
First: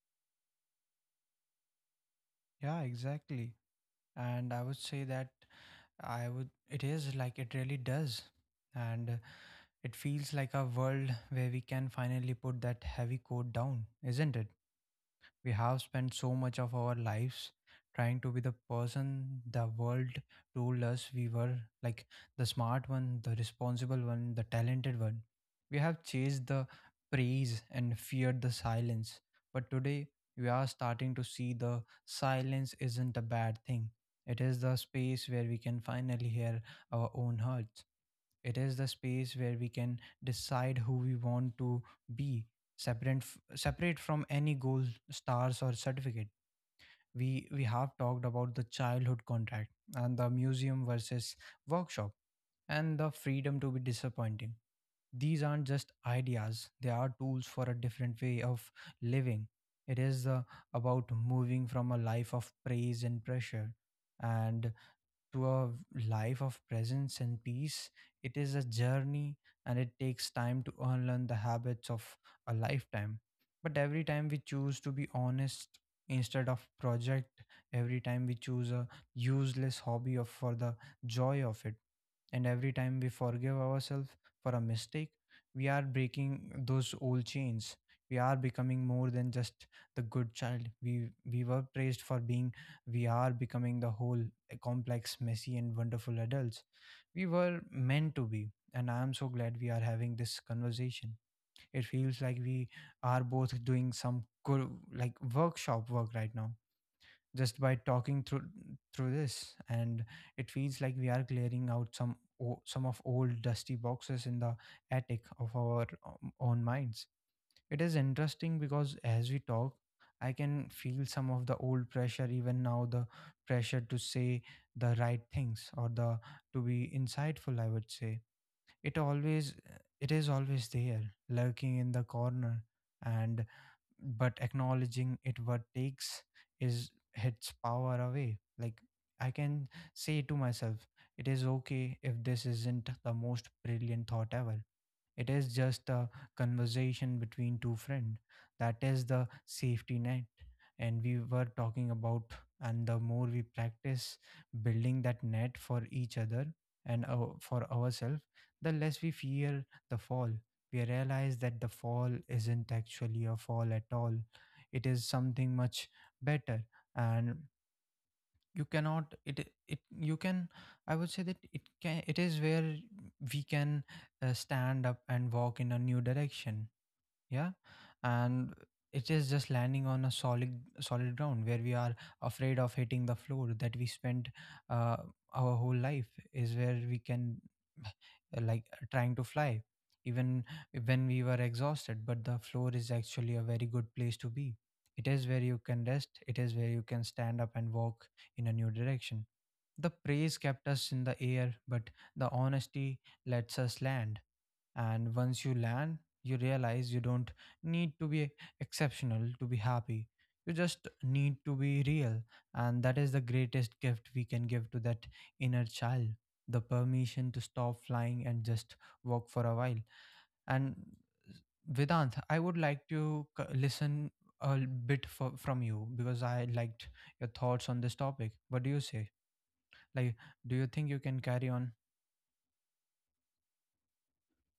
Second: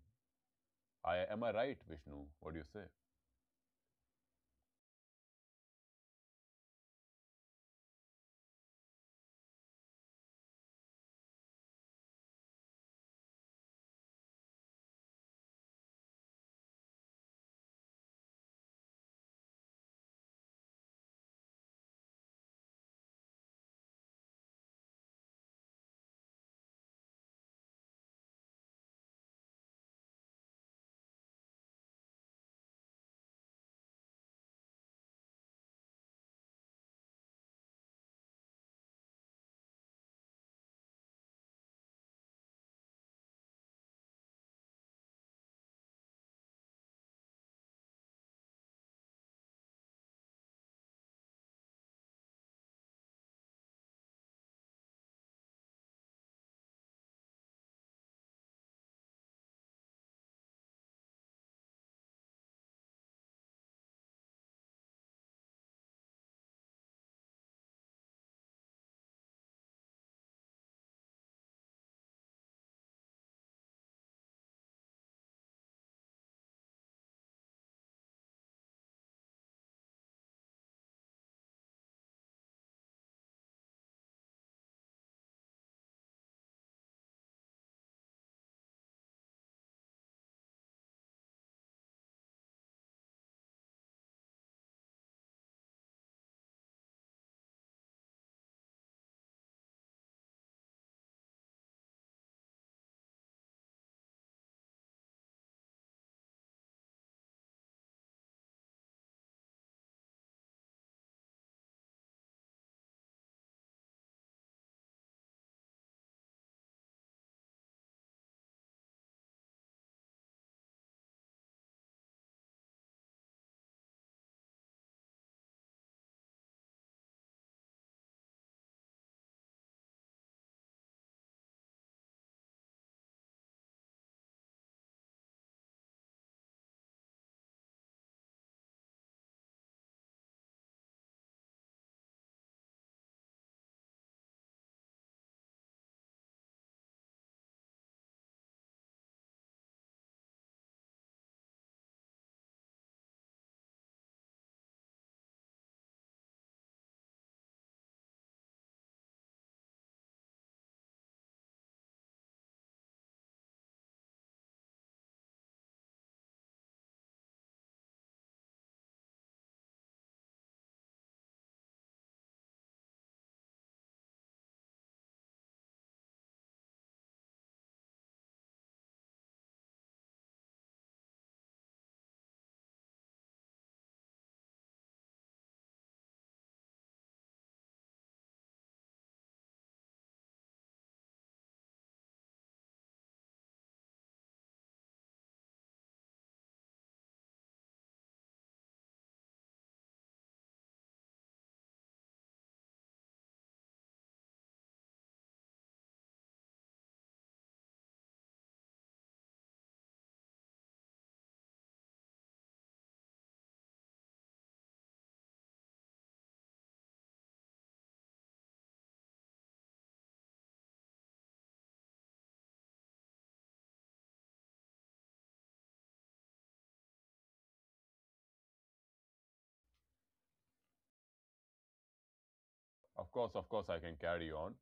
B: I am I right, Vishnu? What do you
A: Yeah,
B: say?
A: exactly. And I would say that it is like it really does. And it feels like a world where we can finally put that heavy coat down, isn't it? We have spent so much of our lives trying to be the person the world told us we were, like the smart one, the responsible one, the talented one. We have chased the praise and feared the silence. But today, we are starting to see the silence isn't a bad thing. It is the space where we can finally hear our own hearts. It is the space where we can decide who we want to be, separate from any goal, stars, or certificate. We have talked about the childhood contract and the museum versus workshop and the freedom to be disappointing. These aren't just ideas; they are tools for a different way of living. It is about moving from a life of praise and pressure and to a life of presence and peace. It is a journey and it takes time to unlearn the habits of a lifetime. But every time we choose to be honest instead of project, every time we choose a useless hobby for the joy of it, and every time we forgive ourselves for a mistake, we are breaking those old chains. We are becoming more than just the good child we were praised for being. We are becoming the whole complex, messy, and wonderful adults we were meant to be. And I am so glad we are having this conversation. It feels like we are both doing some good, like workshop work right now, just by talking through this. And it feels like we are clearing out some of old dusty boxes in the attic of our own minds. It is interesting because as we talk, I can feel some of the old pressure even now, the pressure to say the right things or the to be insightful. I would say it always, it is always there, lurking in the corner, and but acknowledging it what takes is its power away. Like I can say to myself, it is okay if this isn't the most brilliant thought ever. It is just a conversation between two friends. That is the safety net and we were talking about. And the more we practice building that net for each other and for ourselves, the less we fear the fall. We realize that the fall isn't actually a fall at all. It is something much better, and you cannot. It you can. I would say that it can. It is where we can stand up and walk in a new direction. Yeah. And it is just landing on a solid ground where we are afraid of hitting the floor that we spent uh, our whole life is where we can like trying to fly even when we were exhausted. But the floor is actually a very good place to be. It is where you can rest, it is where you can stand up and walk in a new direction. The praise kept us in the air, but the honesty lets us land. And once you land, you realize you don't need to be exceptional to be happy. You just need to be real. And that is the greatest gift we can give to that inner child, the permission to stop flying and just walk for a while. And Vedant, I would like to listen a bit from you because I liked your thoughts on this topic. What do you say? Like, do you think you can carry on?
B: Of course, I can carry on.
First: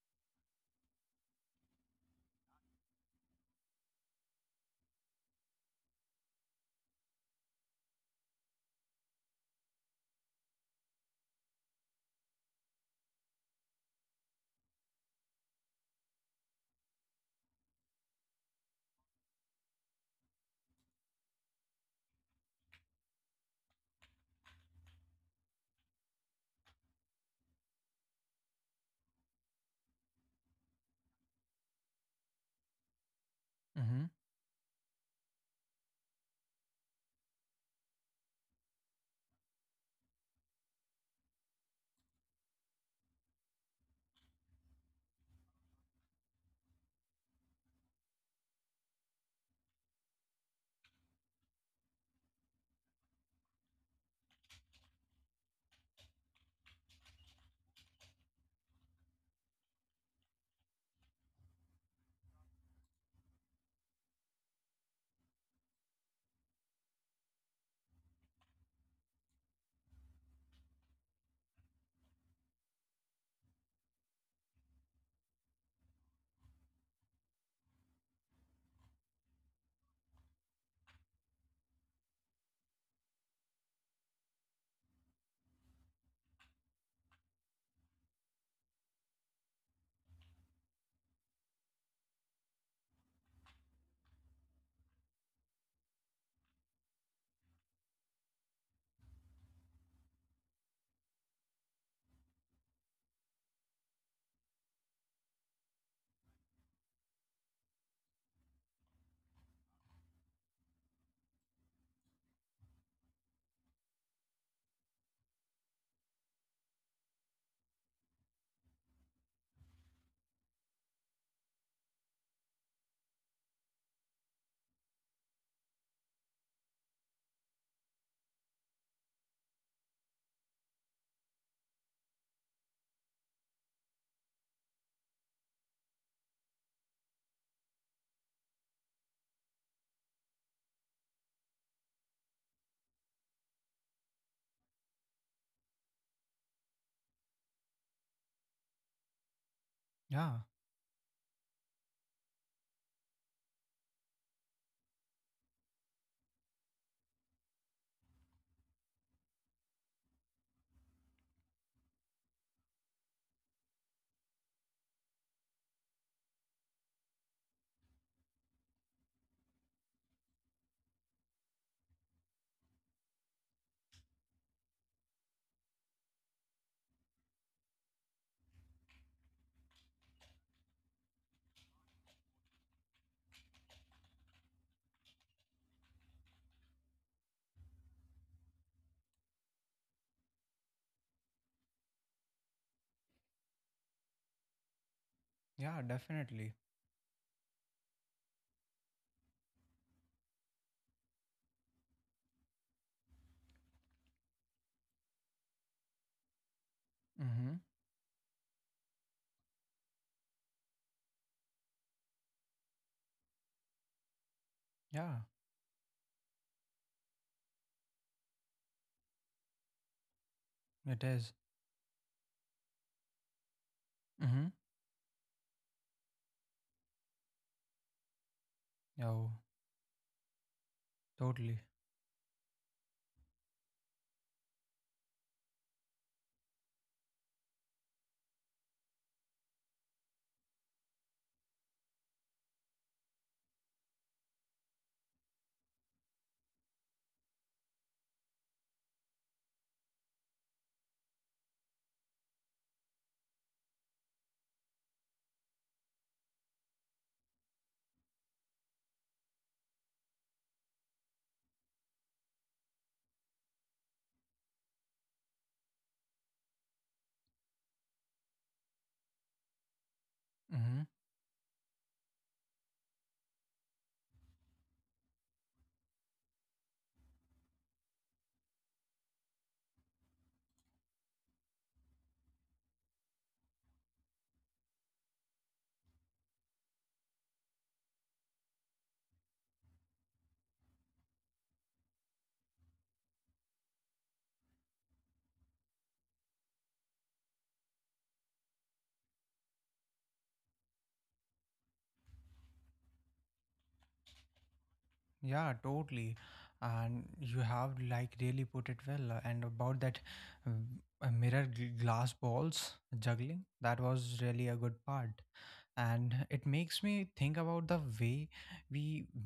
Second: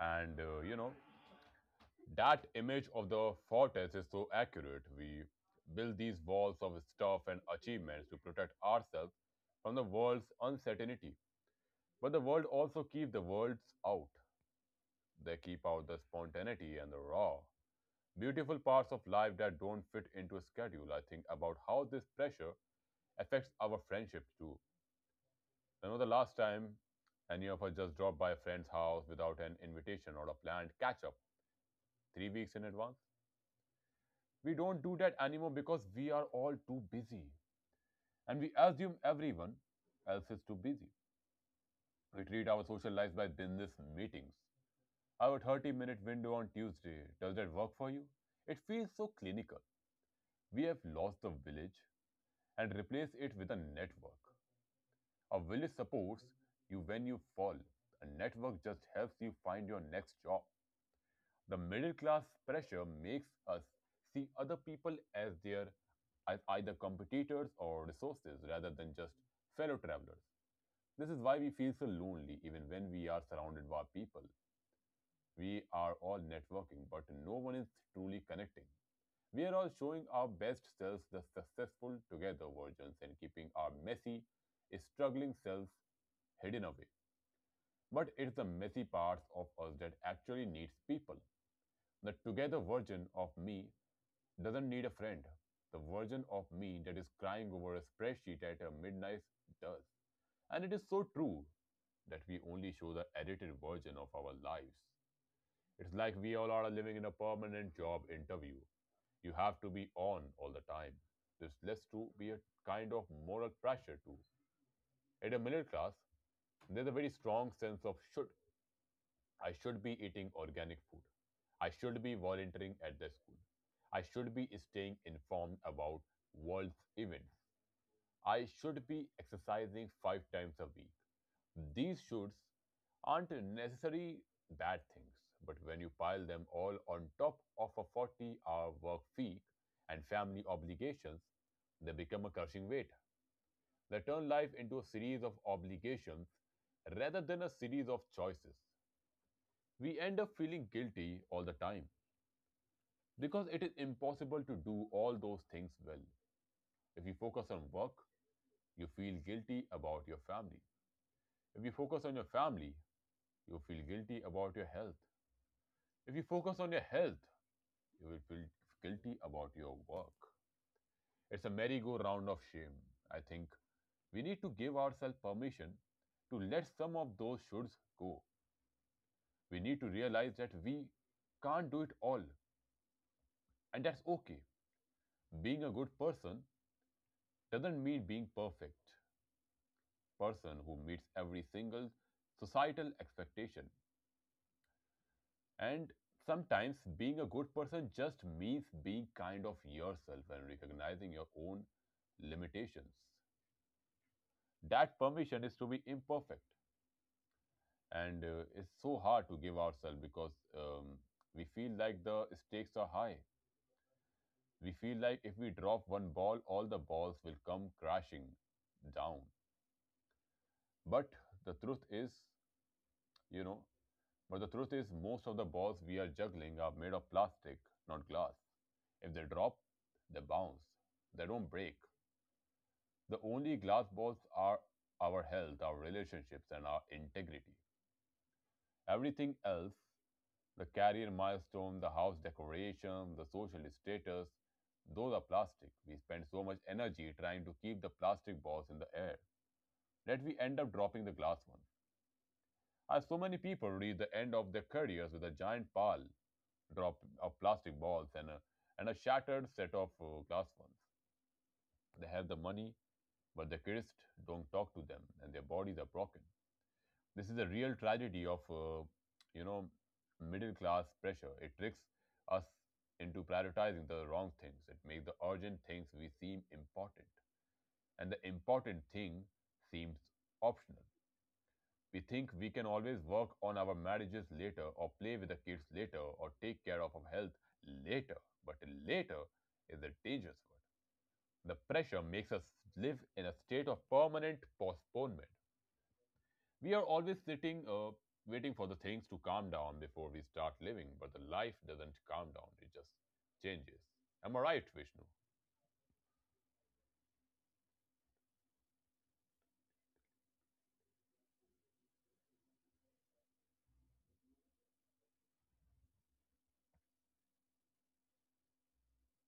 B: And you know that image of the fortress is so accurate. We build these walls of stuff and achievements to protect ourselves from the world's uncertainty. But the world also keeps the worlds out. They keep out the spontaneity and the raw, beautiful parts of life that don't fit into a schedule. I think about how this pressure affects our friendships too. When was the last time any of us just dropped by a friend's house without an invitation or a planned catch up 3 weeks in advance?
A: Mm-hmm.
B: We don't do that anymore because we are all too busy and we assume everyone else is too busy. We treat our social lives by business meetings. Our 30-minute window on Tuesday, does that work for you? It feels so clinical. We have lost the village and replaced it with a network. A village supports you when you fall, a network just helps you find your next job. The middle class pressure makes us see other people as their as either competitors or resources rather than just fellow travelers. This is why we feel so lonely even when we are surrounded by people. We are all networking, but no one is truly connecting. We are all showing our best selves, the successful together versions, and keeping our messy, struggling selves hidden away. But it's the messy parts of us that actually needs people. The together version of me doesn't need a friend. The version of me that is crying over a spreadsheet at a midnight does. And it is so true that we only show the edited version of our lives. It's like we all are living in a permanent job interview. You have to be on all the time. This leads to be a kind of moral pressure too. At a middle class, there's a very strong sense of should. I should be eating organic food. I should be volunteering at the school. I should be staying informed about world's events. I should be exercising 5 times a week. These shoulds aren't necessary bad things, but when you pile them all on top of a 40-hour work week and family obligations, they become a crushing weight. They turn life into a series of obligations rather than a series of choices. We end up
A: Yeah,
B: feeling guilty all the time because it is impossible to do all those things well. If you focus on work, you feel guilty about your family. If you focus on your family, you feel guilty about your health. If you focus on your health, you will feel guilty about your work. It's a merry-go-round of shame. I think we need to give ourselves permission to let some of those shoulds go. We need to realize that we can't do it all, and that's okay. Being a good person doesn't mean being perfect person who meets every single societal expectation,
A: yeah,
B: and
A: definitely.
B: sometimes being a good person just means being kind of yourself and recognizing your own limitations. That permission is to be imperfect,
A: Mm-hmm.
B: and it's so hard to give ourselves because um, we feel like the stakes are high. We feel
A: Yeah,
B: like if we drop one ball all the balls will come crashing down,
A: it
B: but
A: is.
B: the truth is you know But
A: Mm-hmm.
B: the truth is, most of the balls we are juggling are made of plastic, not glass. If they
A: Oh,
B: drop, they bounce, they don't
A: totally.
B: break. The only glass balls are our health, our relationships, and our integrity. Everything else, the career milestone, the house decoration, the social status, those are plastic. We spend so much energy trying to keep the plastic balls in the air that we end up dropping the glass one. I have so many people reach the end of their careers with a giant pile drop of plastic balls and a shattered set of glass ones. They have the money, but the kids don't talk to them and their bodies are broken. This is a real tragedy of, you know, middle
A: Mm-hmm.
B: class pressure. It tricks us into prioritizing the wrong things. It makes the urgent things we seem important and the important thing seems optional. We think we can always work on our marriages later, or play with the kids later, or take care of our health later. But later is a dangerous word. The pressure makes us live in a state of permanent postponement. We are always sitting, waiting for the things to calm down before we start living, but the life doesn't calm down, it just changes. Am I right, Vishnu?
A: Yeah, totally. And you have like really put it well. And about that uh, mirror glass balls juggling, that was really a good part. And it makes me think about the way we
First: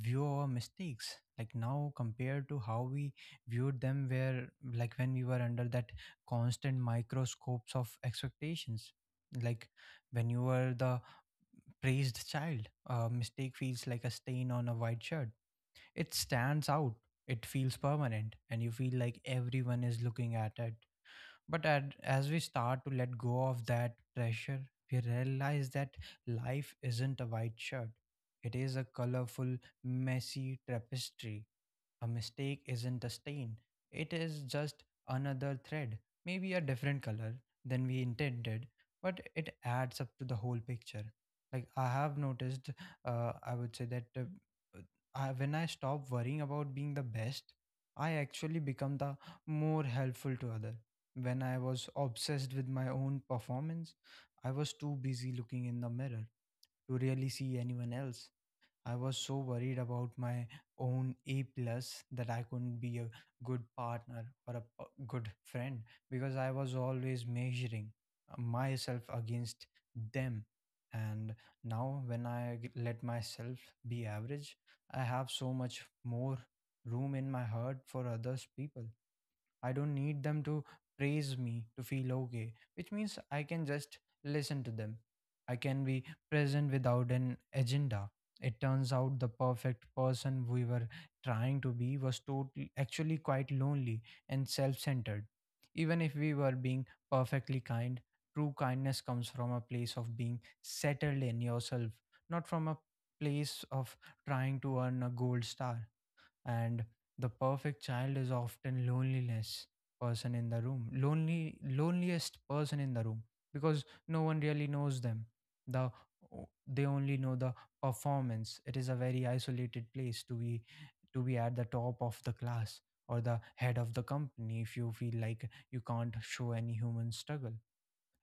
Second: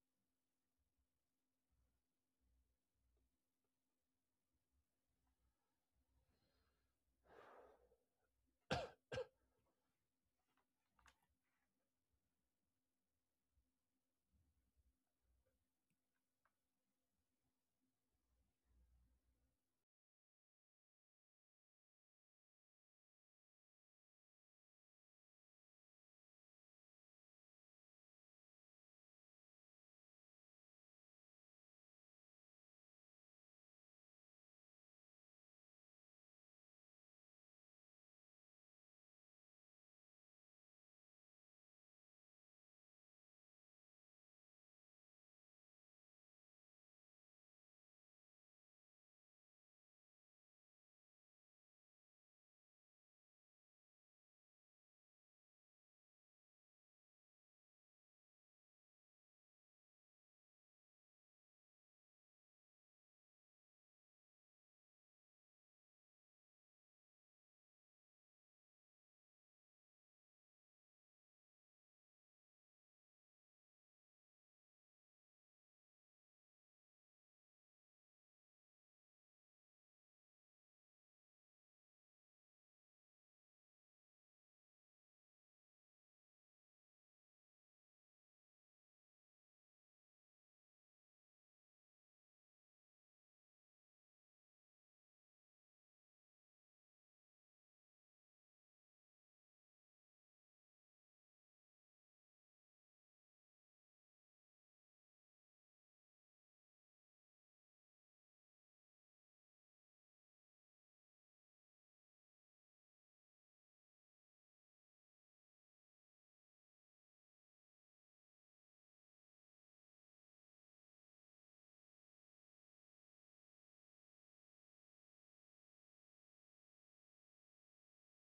A: view our mistakes, like now compared to how we viewed them, where like when we were under that constant microscopes of expectations, like when you were the praised child, a mistake feels like a stain on a white shirt. It stands out, it feels permanent, and you feel like everyone is looking at it. But as we start to let go of that pressure, we realize that life isn't a white shirt. It is a colorful, messy tapestry. A mistake isn't a stain, it is just another thread, maybe a different color than we intended, but it adds up to the whole picture. Like, I have noticed, I would say that uh, when I stop worrying about being the best, I actually become the more helpful to other. When I was obsessed with my own performance, I was too busy looking in the mirror to really see anyone else. I was so worried about my own A plus that I couldn't be a good partner or a good friend, because I was always measuring myself against them. And now, when I let myself be average, I have so much more room in my heart for others people. I don't need them to praise me to feel okay, which means I can just listen to them. I can be present without an agenda. It turns out the perfect person we were trying to be was totally actually quite lonely and self-centered. Even if we were being perfectly kind, true kindness comes from a place of being settled in yourself, not from a place of trying to earn a gold star. And the perfect child is often loneliness person in the room, lonely, loneliest person in the room, because no one really knows them. The they only know the performance. It is a very isolated place to be, to be at the top of the class or the head of the company, if you feel like you can't show any human struggle.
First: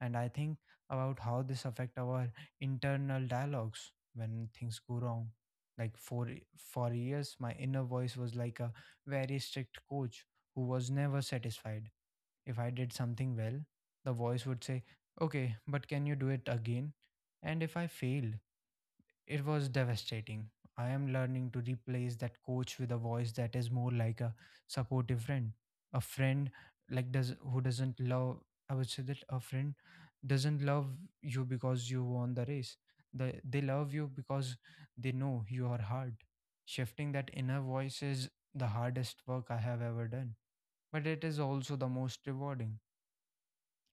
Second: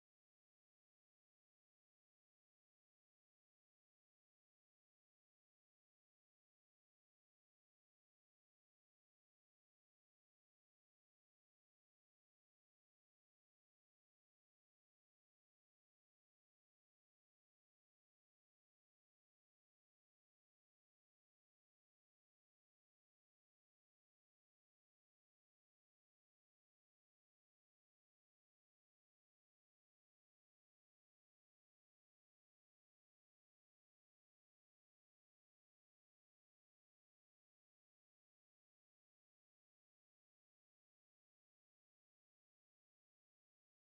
A: And I think about how this affect our internal dialogues when things go wrong. Like for years my inner voice was like a very strict coach who was never satisfied. If I did something well, the voice would say, okay, but can you do it again? And if I failed. It was devastating. I am learning to replace that coach with a voice that is more like a supportive friend, a friend like does who doesn't love. I would say that a friend doesn't love you because you won the race. They love you because they know you are hard. Shifting that inner voice is the hardest work I have ever done, but it is also the most rewarding.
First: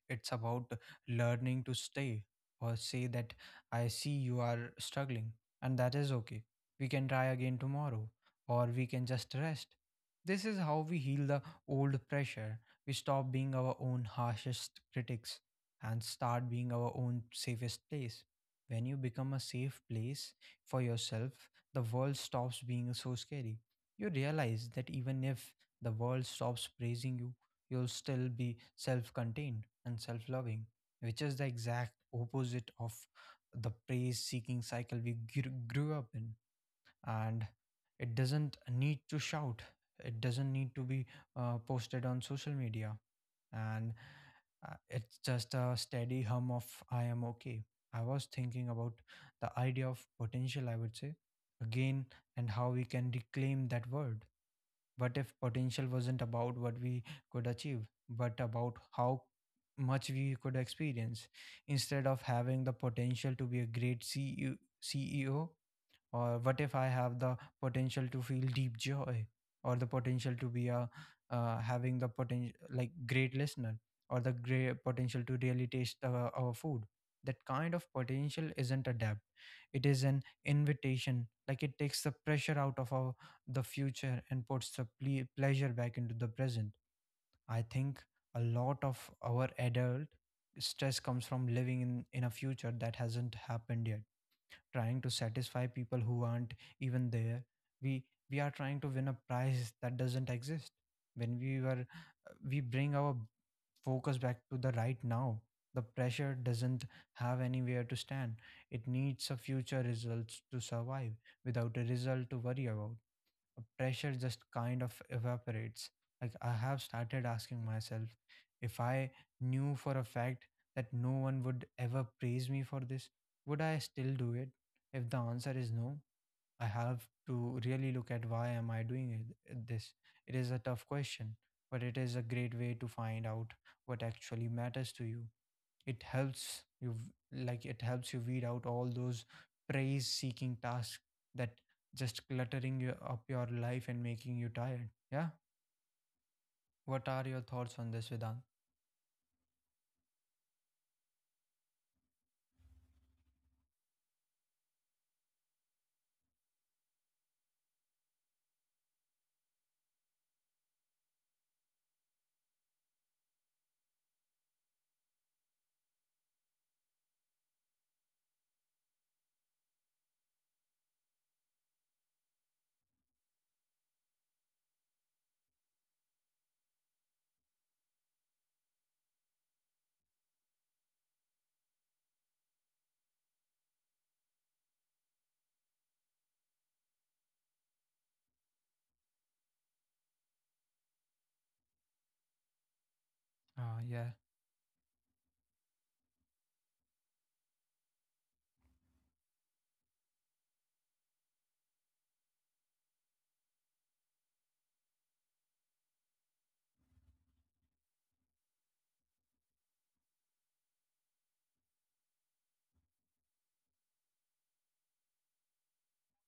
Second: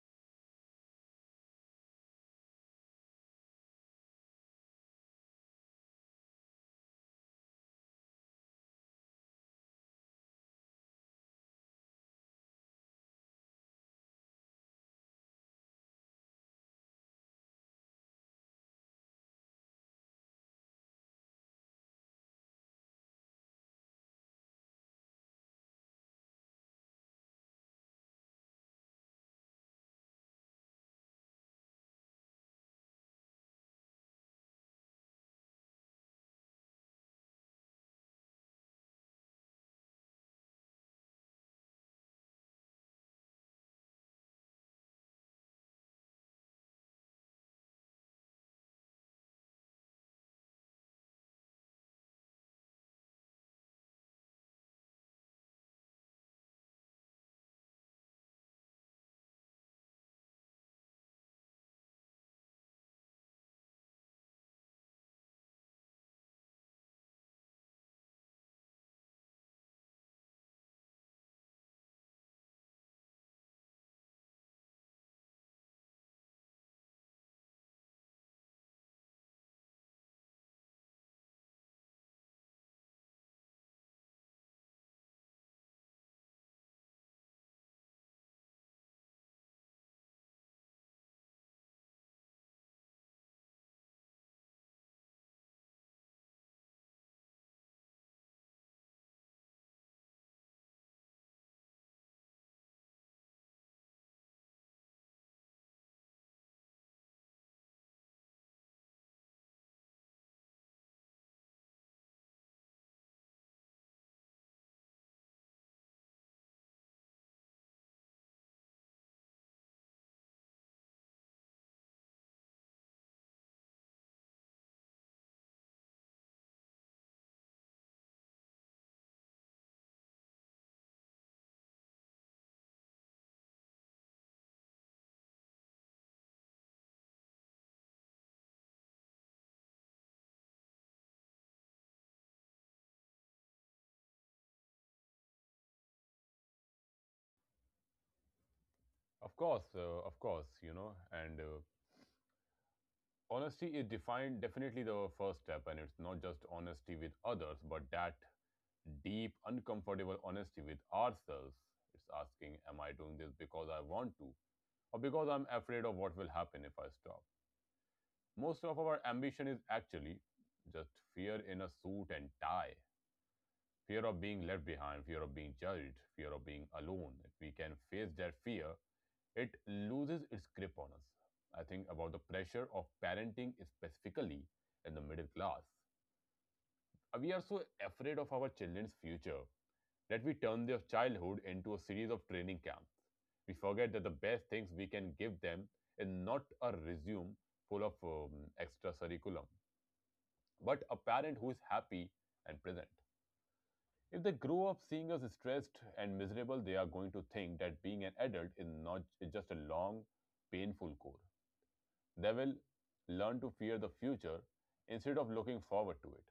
A: It's about learning to stay or say that I see you are struggling, and that is okay. We can try again tomorrow, or we can just rest. This is how we heal the old pressure. We stop being our own harshest critics and start being our own safest place. When you become a safe place for yourself, the world stops being so scary. You realize that even if the world stops praising you, you'll still be self contained and self loving, which is the exact opposite of the praise seeking cycle we grew up in. And it doesn't need to shout, it doesn't need to be posted on social media. And it's just a steady hum of I am okay. I was thinking about the idea of potential, I would say, again, and how we can reclaim that word. What if potential wasn't about what we could achieve, but about how much we could experience? Instead of having the potential to be a great CEO, or what if I have the potential to feel deep joy, or the potential to be a having the potential like great listener, or the great potential to really taste our food. That kind of potential isn't a debt, it is an invitation. Like it takes the pressure out of the future and puts the pleasure back into the present. I think a lot of our adult stress comes from living in a future that hasn't happened yet, trying to satisfy people who aren't even there. we we are trying to win a prize that doesn't exist. When we were We bring our focus back to the right now. The pressure doesn't have anywhere to stand. It needs a future results to survive. Without a result to worry about, pressure just kind of evaporates. Like I have started asking myself, if I knew for a fact that no one would ever praise me for this, would I still do it? If the answer is no, I have to really look at why am I doing this. It is a tough question, but it is a great way to find out what actually matters to you. It helps you like it helps you weed out all those praise seeking tasks that just cluttering you up your life and making you tired. Yeah. What are your thoughts on this, Vedant?
B: Of course, you know, and. Honesty is defined definitely the first step, and it's not just honesty with others but that deep, uncomfortable honesty with ourselves. It's asking, am I doing this because I want to, or because I'm afraid of what will happen if I stop? Most of our ambition is actually just fear in a suit and tie, fear of being left behind, fear of being judged, fear of being alone. If we can face that fear, it loses its grip on us. I think about the pressure of parenting, specifically in the middle class. We are so afraid of our children's future that we turn their childhood into a series of training camps. We
A: Ah,
B: forget that the
A: yeah.
B: best things we can give them is not a resume full of extra curriculum, but a parent who is happy and present. If they grow up seeing us stressed and miserable, they are going to think that being an adult is not is just a long, painful core. They will learn to fear the future instead of looking forward to it.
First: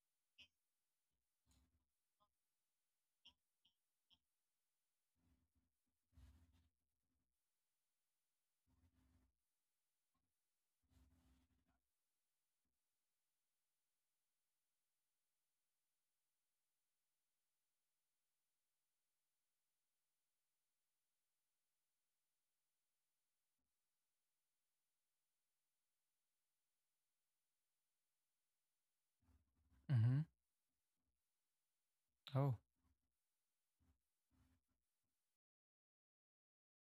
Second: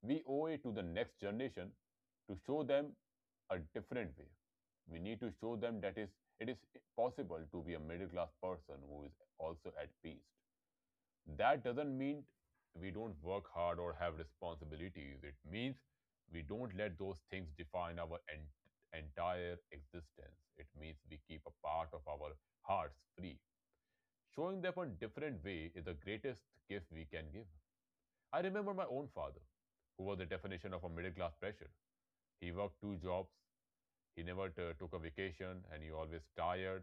B: We owe it to the next generation to show them a different way. We need to show them that is possible to be a middle class person who is also at peace. That doesn't mean we don't work hard or have responsibilities. It means we don't let those things define our entire existence. It means we keep a part of our hearts free. Showing them a different way is the greatest gift we can give. I remember my own father, who was
A: Mm-hmm.
B: the definition of a middle class pressure. He
A: Oh.
B: worked two jobs, he never took a vacation, and he always tired.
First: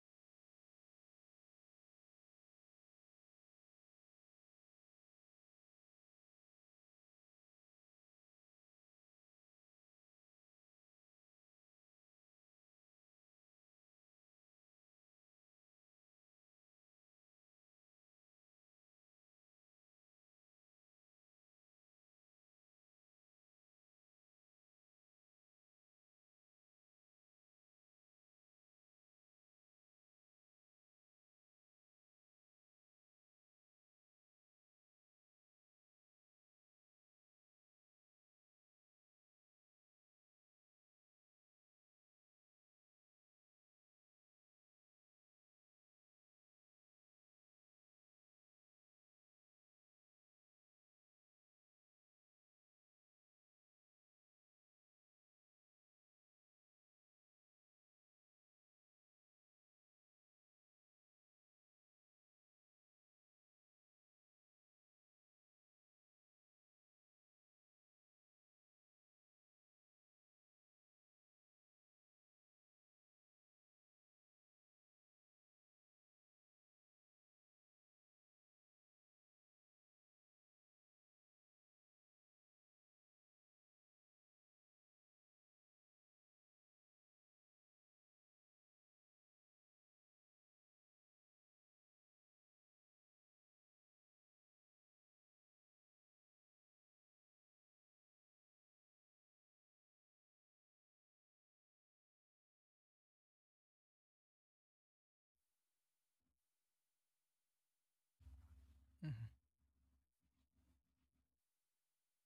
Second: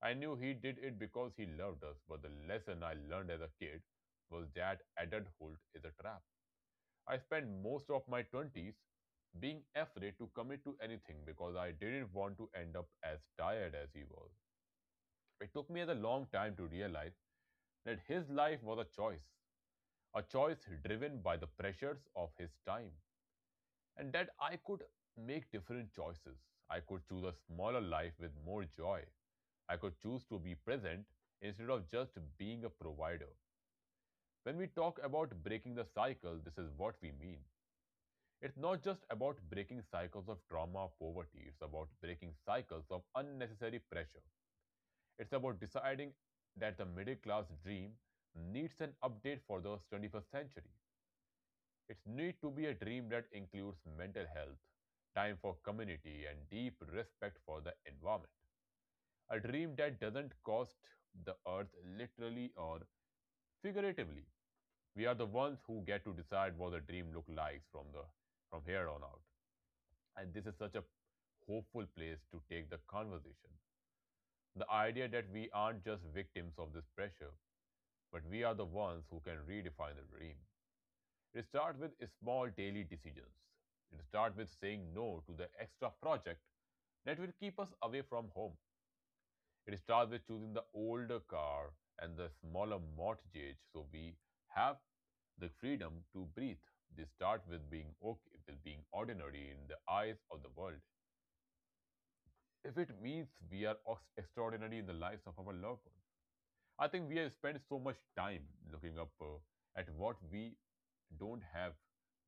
B: I knew he did it because he loved us, but the lesson I learned as a kid was that adulthood is a trap. I spent most of my 20s being afraid to commit to anything because I didn't want to end up as tired as he was. It took me a long time to realize that his life was a choice driven by the pressures of his time, and that I could make different choices. I could choose a smaller life with more joy. I could choose to be present instead of just being a provider. When we talk about breaking the cycle, this is what we mean. It's not just about breaking cycles of trauma or poverty, it's about breaking cycles of unnecessary pressure. It's about deciding that the middle class dream needs an update for the 21st century. It's need to be a dream that includes mental health, time for community, and deep respect for the environment. A dream that doesn't cost the earth literally or figuratively. We are the ones who get to decide what the dream looks like from here on out. And this is such a hopeful place to take the conversation. The idea that we aren't just victims of this pressure, but we are the ones who can redefine the dream. It starts with small daily decisions. It starts with saying no to the extra project that will keep us away from home. It starts with choosing the older car and the smaller mortgage so we have the freedom to breathe. They start with being okay with being ordinary in the eyes of the world, if it means we are extraordinary in the lives of our loved ones. I think we have spent so much time looking up
A: Mhm.
B: at what we don't have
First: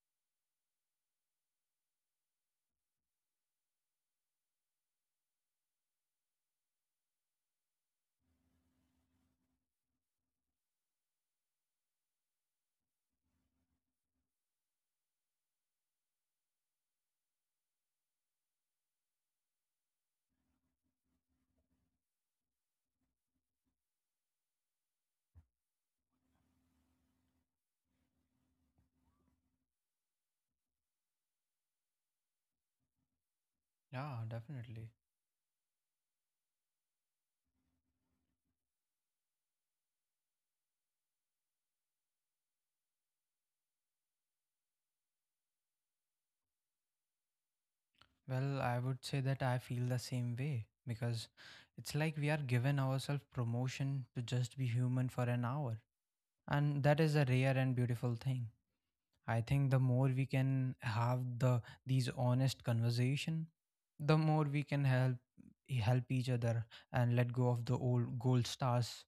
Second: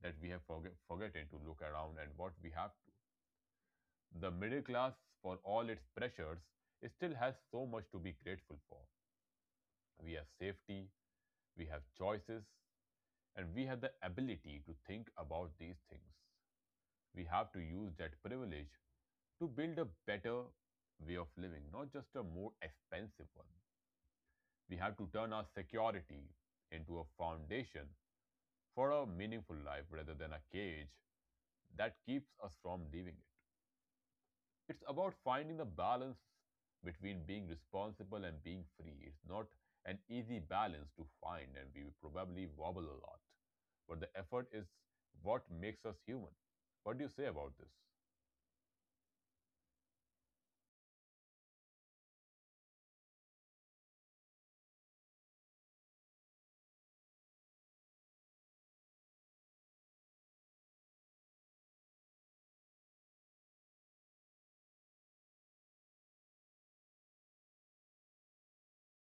B: that we have forgotten to look around and what we have to. The middle class, for all its pressures, it still has so much to be grateful for. We have safety, we have choices, and we have the ability to think about these things. We have to use that privilege to build a better way of living, not just a more expensive one. We have to turn our security into a foundation for a meaningful life rather than a cage that keeps us from living it.
A: Yeah,
B: It's
A: definitely.
B: about finding the balance between being responsible and being free. It's not an easy balance to find, and we will probably wobble a lot. But the effort is what makes us human. What do you say about this?
A: Well, I would say that I feel the same way, because it's like we are given ourselves promotion to just be human for an hour. And that is a rare and beautiful thing. I think the more we can have these honest conversation, the more we can help each other and let go of the old gold stars.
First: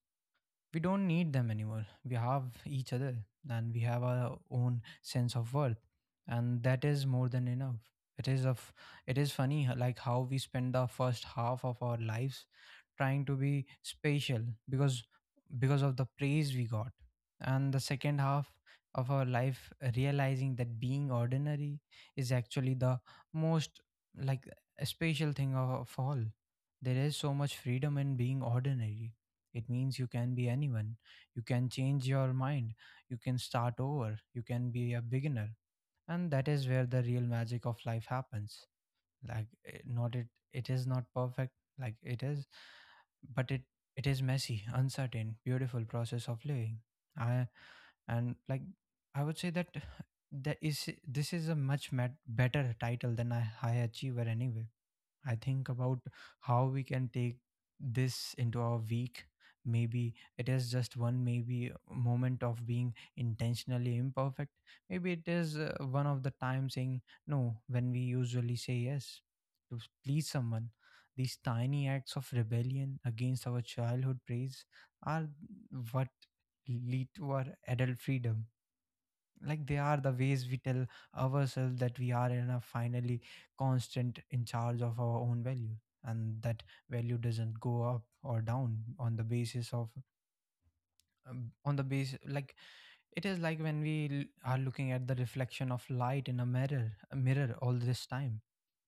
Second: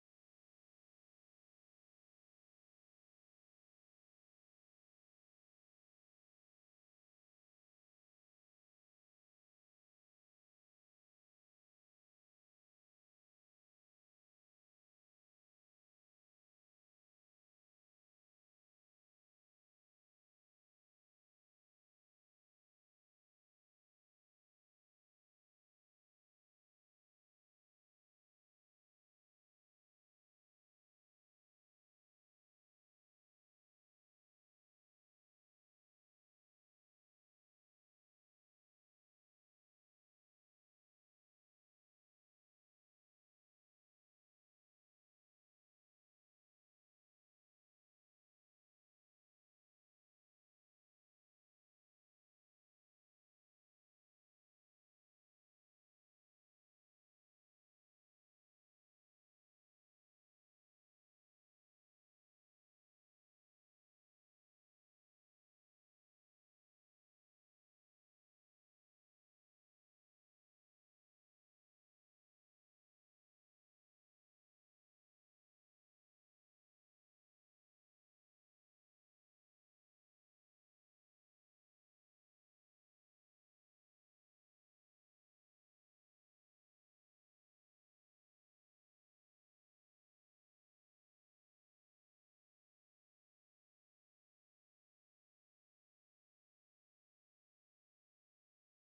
A: We don't need them anymore. We have each other and we have our own sense of worth. And that is more than enough. It is of it is funny like how we spend the first half of our lives trying to be special because of the praise we got. And the second half of our life realizing that being ordinary is actually the most like special thing of all. There is so much freedom in being ordinary. It means you can be anyone. You can change your mind. You can start over. You can be a beginner. And that is where the real magic of life happens. Like eh, not it it is not perfect like it is, but it is messy, uncertain, beautiful process of living. I and like I would say that that is this is a much met, better title than a high achiever anyway. I think about how we can take this into our week. Maybe it is just one, maybe moment of being intentionally imperfect. Maybe it is one of the time saying no when we usually say yes to please someone. These tiny acts of rebellion against our childhood praise are what lead to our adult freedom. Like they are the ways we tell ourselves that we are in a finally constant in charge of our own value, and that value doesn't go up or down on the basis of on the base like it is like when we are looking at the reflection of light in a mirror, all this time,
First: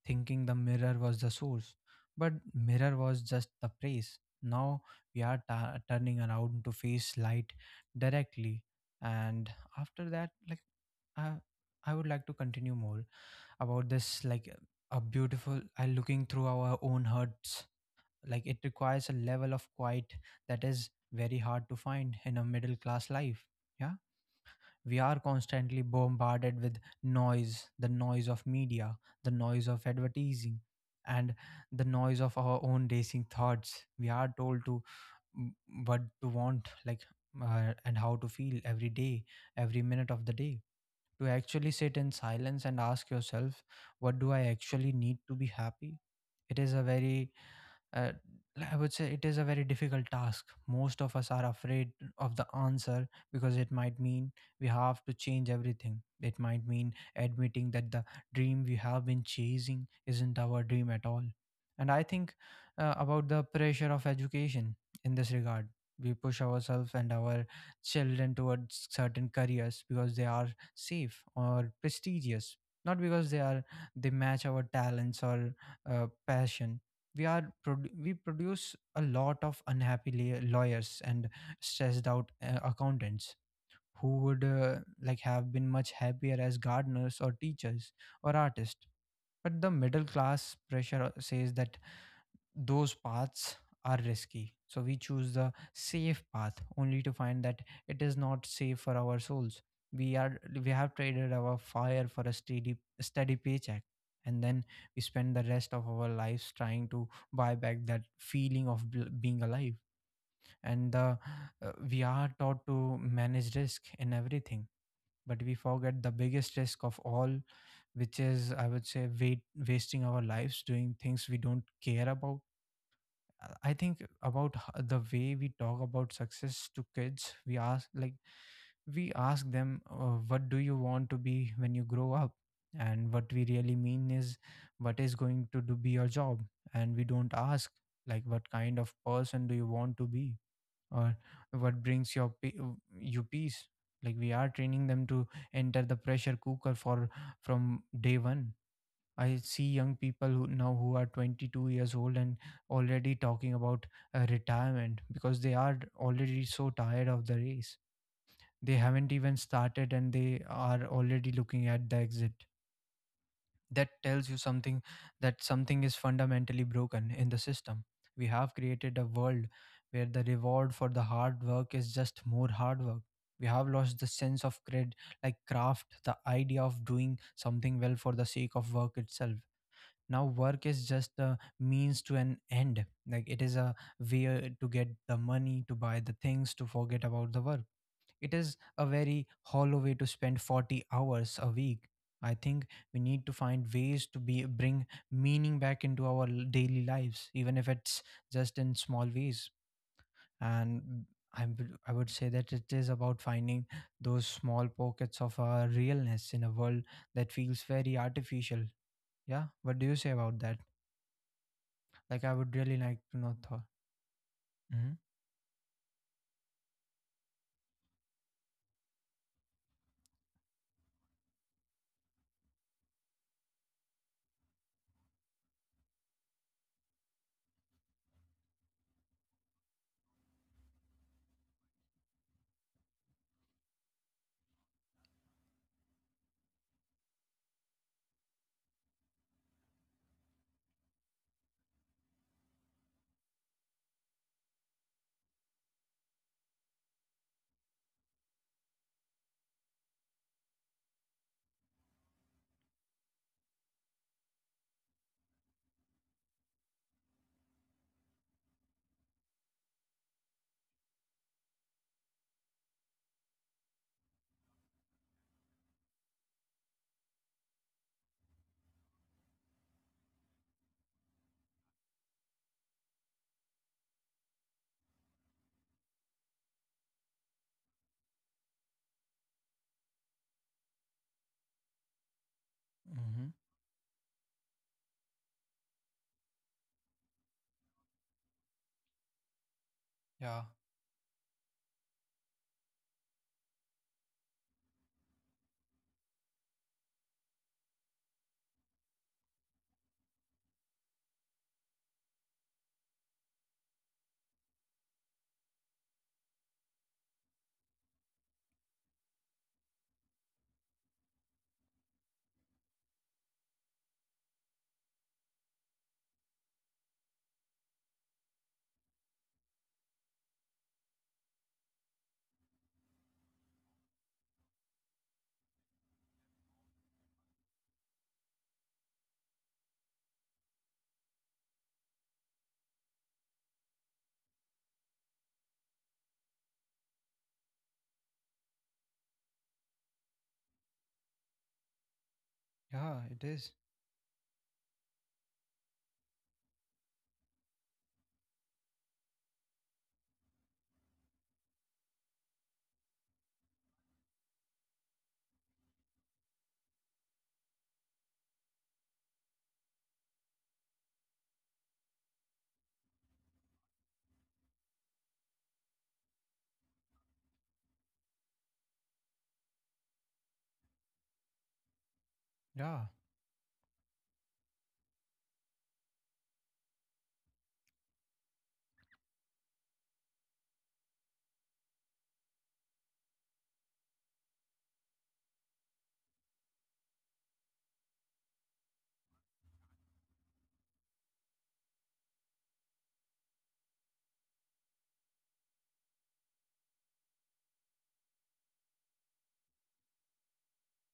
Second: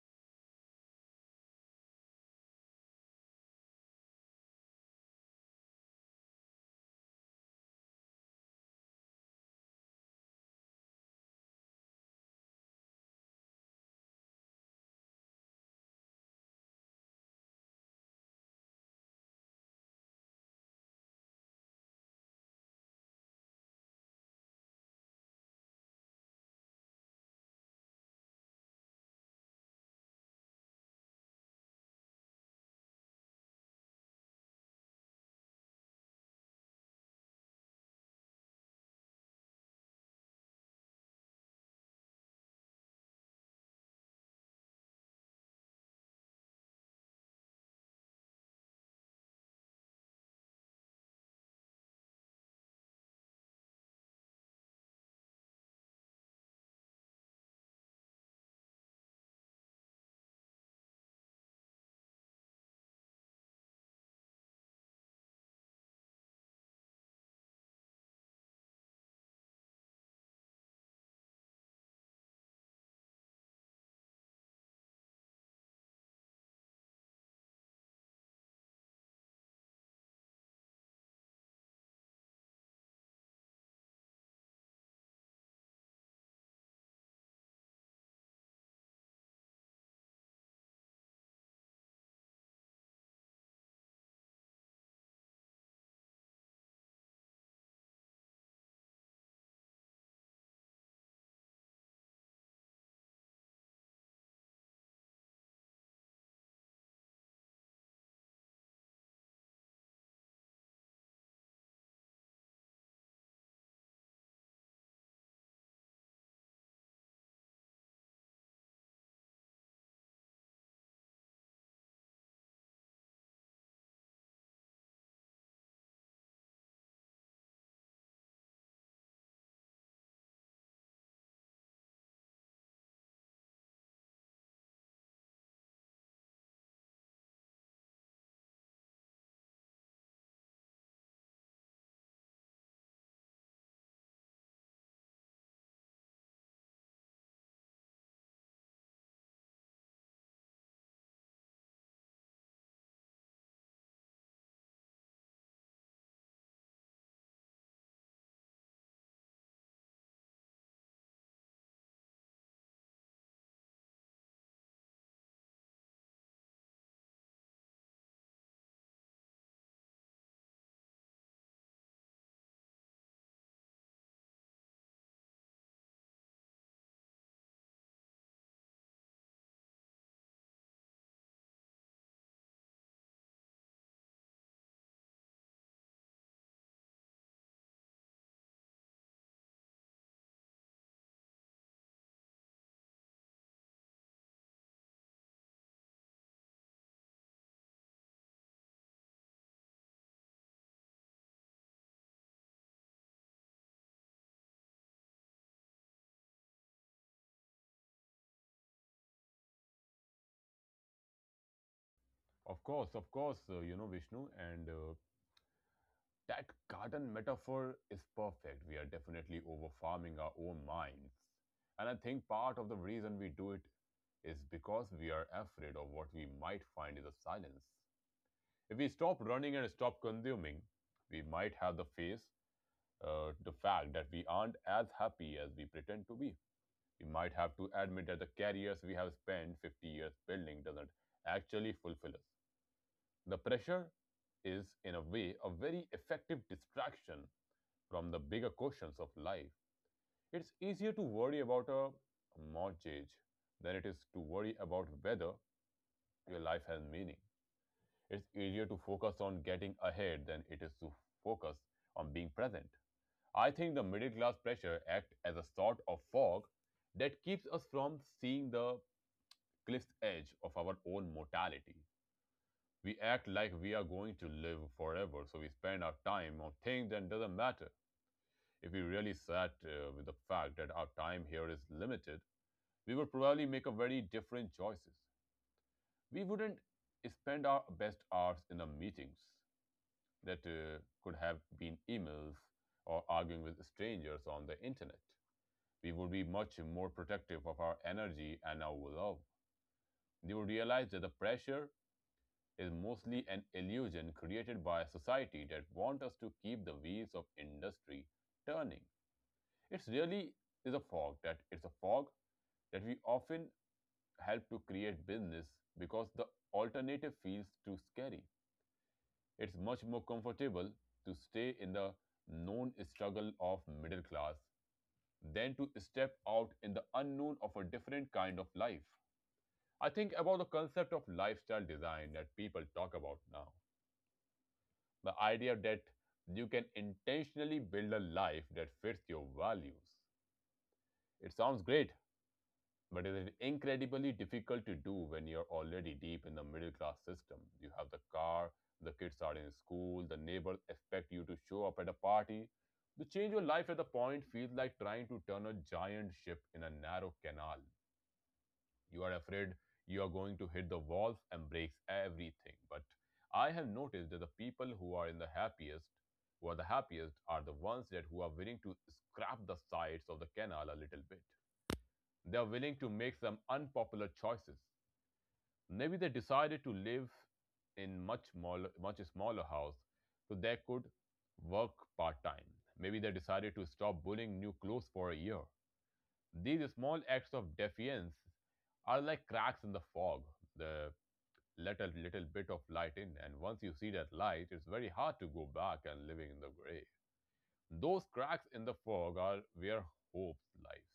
A: thinking the mirror was the source, but mirror was just the praise. Now we are turning around to face light directly. And after that, like I, I would like to continue more about this, like a beautiful, I looking through our own hearts. Like it requires a level of quiet that is very hard to find in a middle class life. Yeah, we are constantly bombarded with noise, the noise of media, the noise of advertising, and the noise of our own racing thoughts. We are told to mm, what to want, like and how to feel every day, every minute of the day. To actually sit in silence and ask yourself, what do I actually need to be happy, it is a very uh, I would say it is a very difficult task. Most of us are afraid of the answer because it might mean we have to change everything. It might mean admitting that the dream we have been chasing isn't our dream at all. And I think about the pressure of education in this regard. We push ourselves and our children towards certain careers because they are safe or prestigious, not because they match our talents or passion. We produce a lot of unhappy lawyers and stressed out accountants who would like have been much happier as gardeners or teachers or artists. But the middle class pressure says that those paths are risky, so we choose the safe path only to find that it is not safe for our souls. We are we have traded our fire for a steady paycheck, and then we spend the rest of our lives trying to buy back that feeling of being alive. And we are taught to manage risk in everything, but we forget the biggest risk of all, which is I would say wait, wasting our lives doing things we don't care about. I think about the way we talk about success to kids. We ask them, "What do you want to be when you grow up?" And what we really mean is, "What is going to do be your job?" And we don't ask, like, "What kind of person do you want to be?" Or "What brings you peace?" Like we are training them to enter the pressure cooker for from day one. I see young people who now who are 22 years old and already talking about retirement because they are already so tired of the race. They haven't even started and they are already looking at the exit. That tells you something, that something is fundamentally broken in the system. We have created a world where the reward for the hard work is just more hard work. We have lost the sense of cred, like craft, the idea of doing something well for the sake of work itself. Now work is just a means to an end. Like it is a way to get the money to buy the things to forget about the work. It is a very hollow way to spend 40 hours a week. I think we need to find ways to be bring meaning back into our daily lives, even if it's just in small ways. And I would say that it is about finding those small pockets of realness in a world that feels very artificial. Yeah, what do you say about that? Like I would really like
B: Of
A: to know,
B: course,
A: Thor.
B: Vishnu, and
A: Mm-hmm.
B: that garden metaphor is perfect. We are definitely over farming our own minds. And I think part of the reason we do it is because we are afraid of what we might find in the silence. If we stop running and stop consuming, we might have the face the fact that we aren't as happy as we pretend to be. We might have to admit that the careers we have spent 50 years building doesn't actually fulfill us. The pressure is, in a way, a very effective distraction from the bigger questions of life. It's easier to worry about a mortgage than it is to worry about whether your life has meaning. It's easier to focus on getting ahead than it is to focus on being present. I think the middle class pressure acts as a sort of fog that keeps us from seeing the cliff's edge of our own mortality. We act like we are going to live forever, so we spend our time on things that doesn't matter. If we really sat with the fact that our time here is limited, we would
A: Mm-hmm.
B: probably make a very different choices. We wouldn't spend our best hours in the meetings
A: Yeah.
B: that could have been emails, or arguing with strangers on the internet. We would be much more protective of our energy and our love. They would realize that the pressure is mostly an illusion created by a society that wants us to keep the wheels of industry turning. It really is a fog that it's a fog that we often help to create business, because the alternative feels too scary. It's much more comfortable to stay in the known struggle of middle class than to step out in the unknown of a different kind of life. I think about the concept of lifestyle design that people talk about now. The idea that you can intentionally build a life that fits your values. It sounds great, but
A: Yeah,
B: it
A: it
B: is
A: is.
B: incredibly difficult to do when you're already deep in the middle class system. You have the car, the kids are in school, the neighbors expect you to show up at a party. To change your life at the point feels like trying to turn a giant ship in a narrow canal. You are afraid you are going to hit the walls and break everything. But I have noticed that the people who are the happiest, are the ones that who are willing to scrap the sides of the canal a little bit. They are willing
A: Yeah.
B: to make some unpopular choices. Maybe they decided to live in much smaller house so they could work part time. Maybe they decided to stop bullying new clothes for a year. These small acts of defiance are like cracks in the fog. The little bit of light in, and once you see that light, it's very hard to go back and living in the gray. Those cracks in the fog are where hope lies.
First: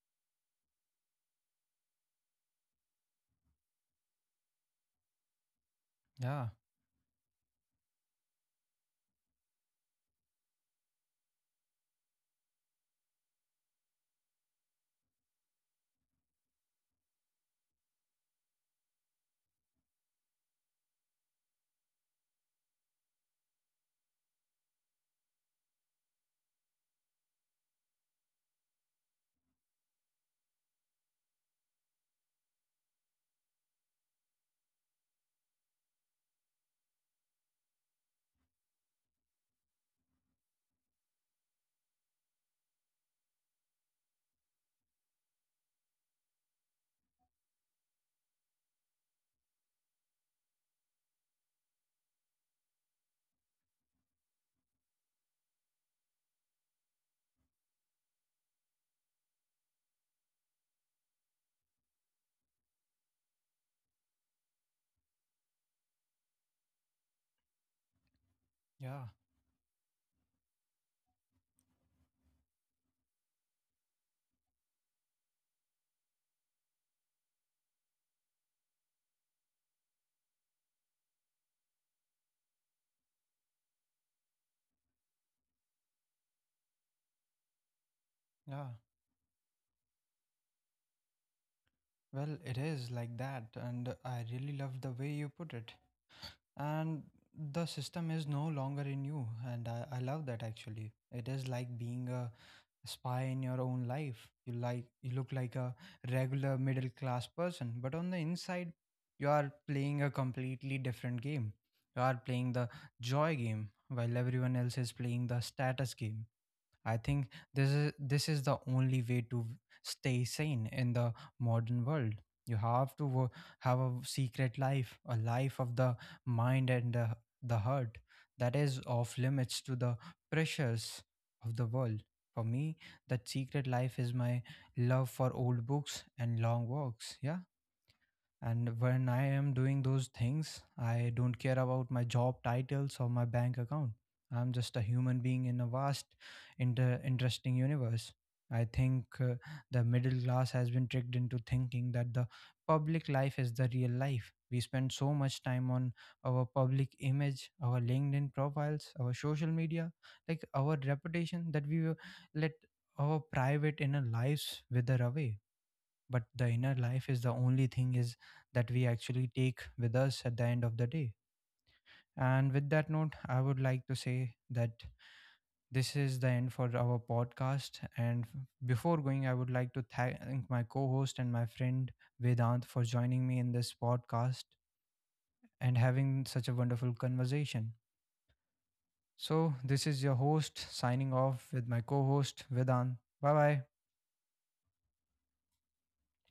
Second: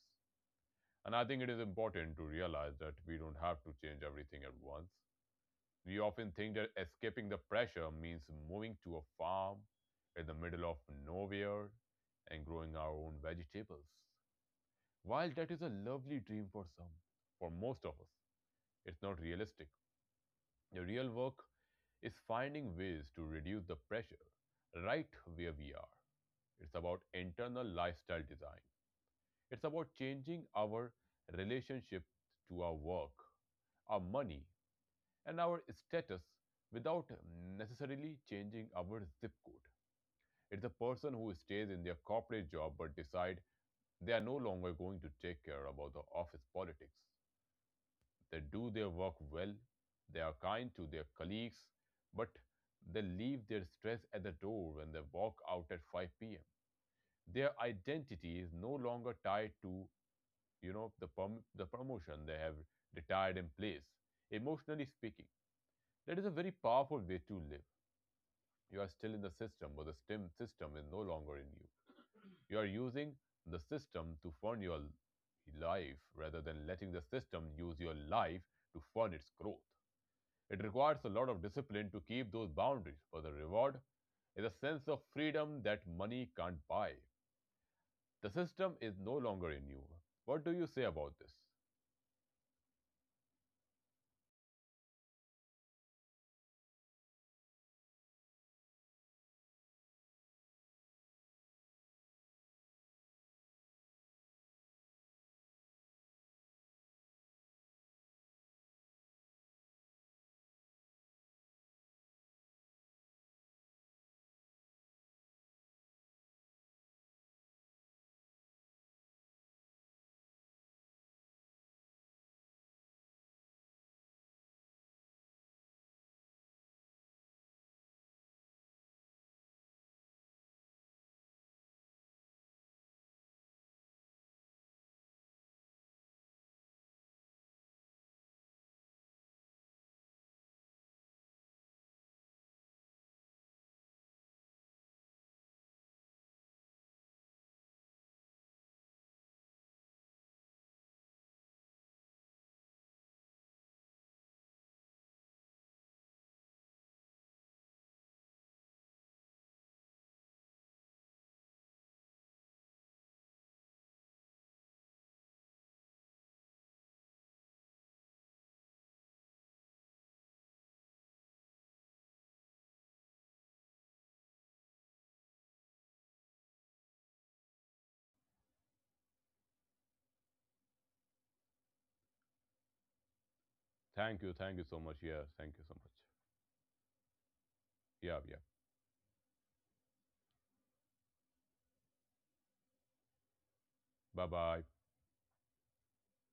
B: And I think it is important to realize that we don't have to change everything at once. We often
A: Yeah.
B: think that escaping the pressure means moving to a farm in the middle of nowhere and growing our own vegetables. While that is a lovely dream for some, for most of us, it's not realistic. The real work is finding ways to reduce the pressure right where we are. It's about internal lifestyle design. It's about changing our relationship to our work, our money, and our status without necessarily changing our zip code. It's the person who stays in their corporate job but decide they are no longer going to take care about the office politics. They do their work well, they are kind to their colleagues, but they leave their stress at the door when they walk out at 5 p.m. Their identity is no longer tied to the promotion. They have retired in place. Emotionally speaking, that is a very powerful way to live. You are
A: Yeah.
B: still in the system, but the STEM system is no longer in you. You are using the system to fund your life rather than letting the system use your life to fund its growth. It requires a lot of discipline to keep those boundaries, for the reward is a sense of freedom that money can't buy. The
A: Yeah.
B: system is no longer in you. What do you say about this?
A: Well, it is like that. And I really love the way you put it. And the system is no longer in you. And I love that, actually. It is like being a spy in your own life. You look like a regular middle class person, but on the inside, you are playing a completely different game. You are playing the joy game while everyone else is playing the status game. I think this is the only way to stay sane in the modern world. You have to have a secret life, a life of the mind and the heart, that is off limits to the pressures of the world. For me, that secret life is my love for old books and long walks. Yeah, and when I am doing those things, I don't care about my job titles or my bank account. I'm just a human being in a vast, interesting universe. I think the middle class has been tricked into thinking that the public life is the real life. We spend so much time on our public image, our LinkedIn profiles, our social media, like our reputation, that we let our private inner lives wither away. But the inner life is the only thing is that we actually take with us at the end of the day. And with that note, I would like to say that this is the end for our podcast, and before going, I would like to thank my co-host and my friend Vedant for joining me in this
B: Thank you.
A: podcast
B: Thank you so much. Yeah. Thank you so
A: and
B: much.
A: having such a wonderful conversation.
B: Yeah. Yeah.
A: So this is your host signing off with my co-host Vedant. Bye bye.
B: Bye bye.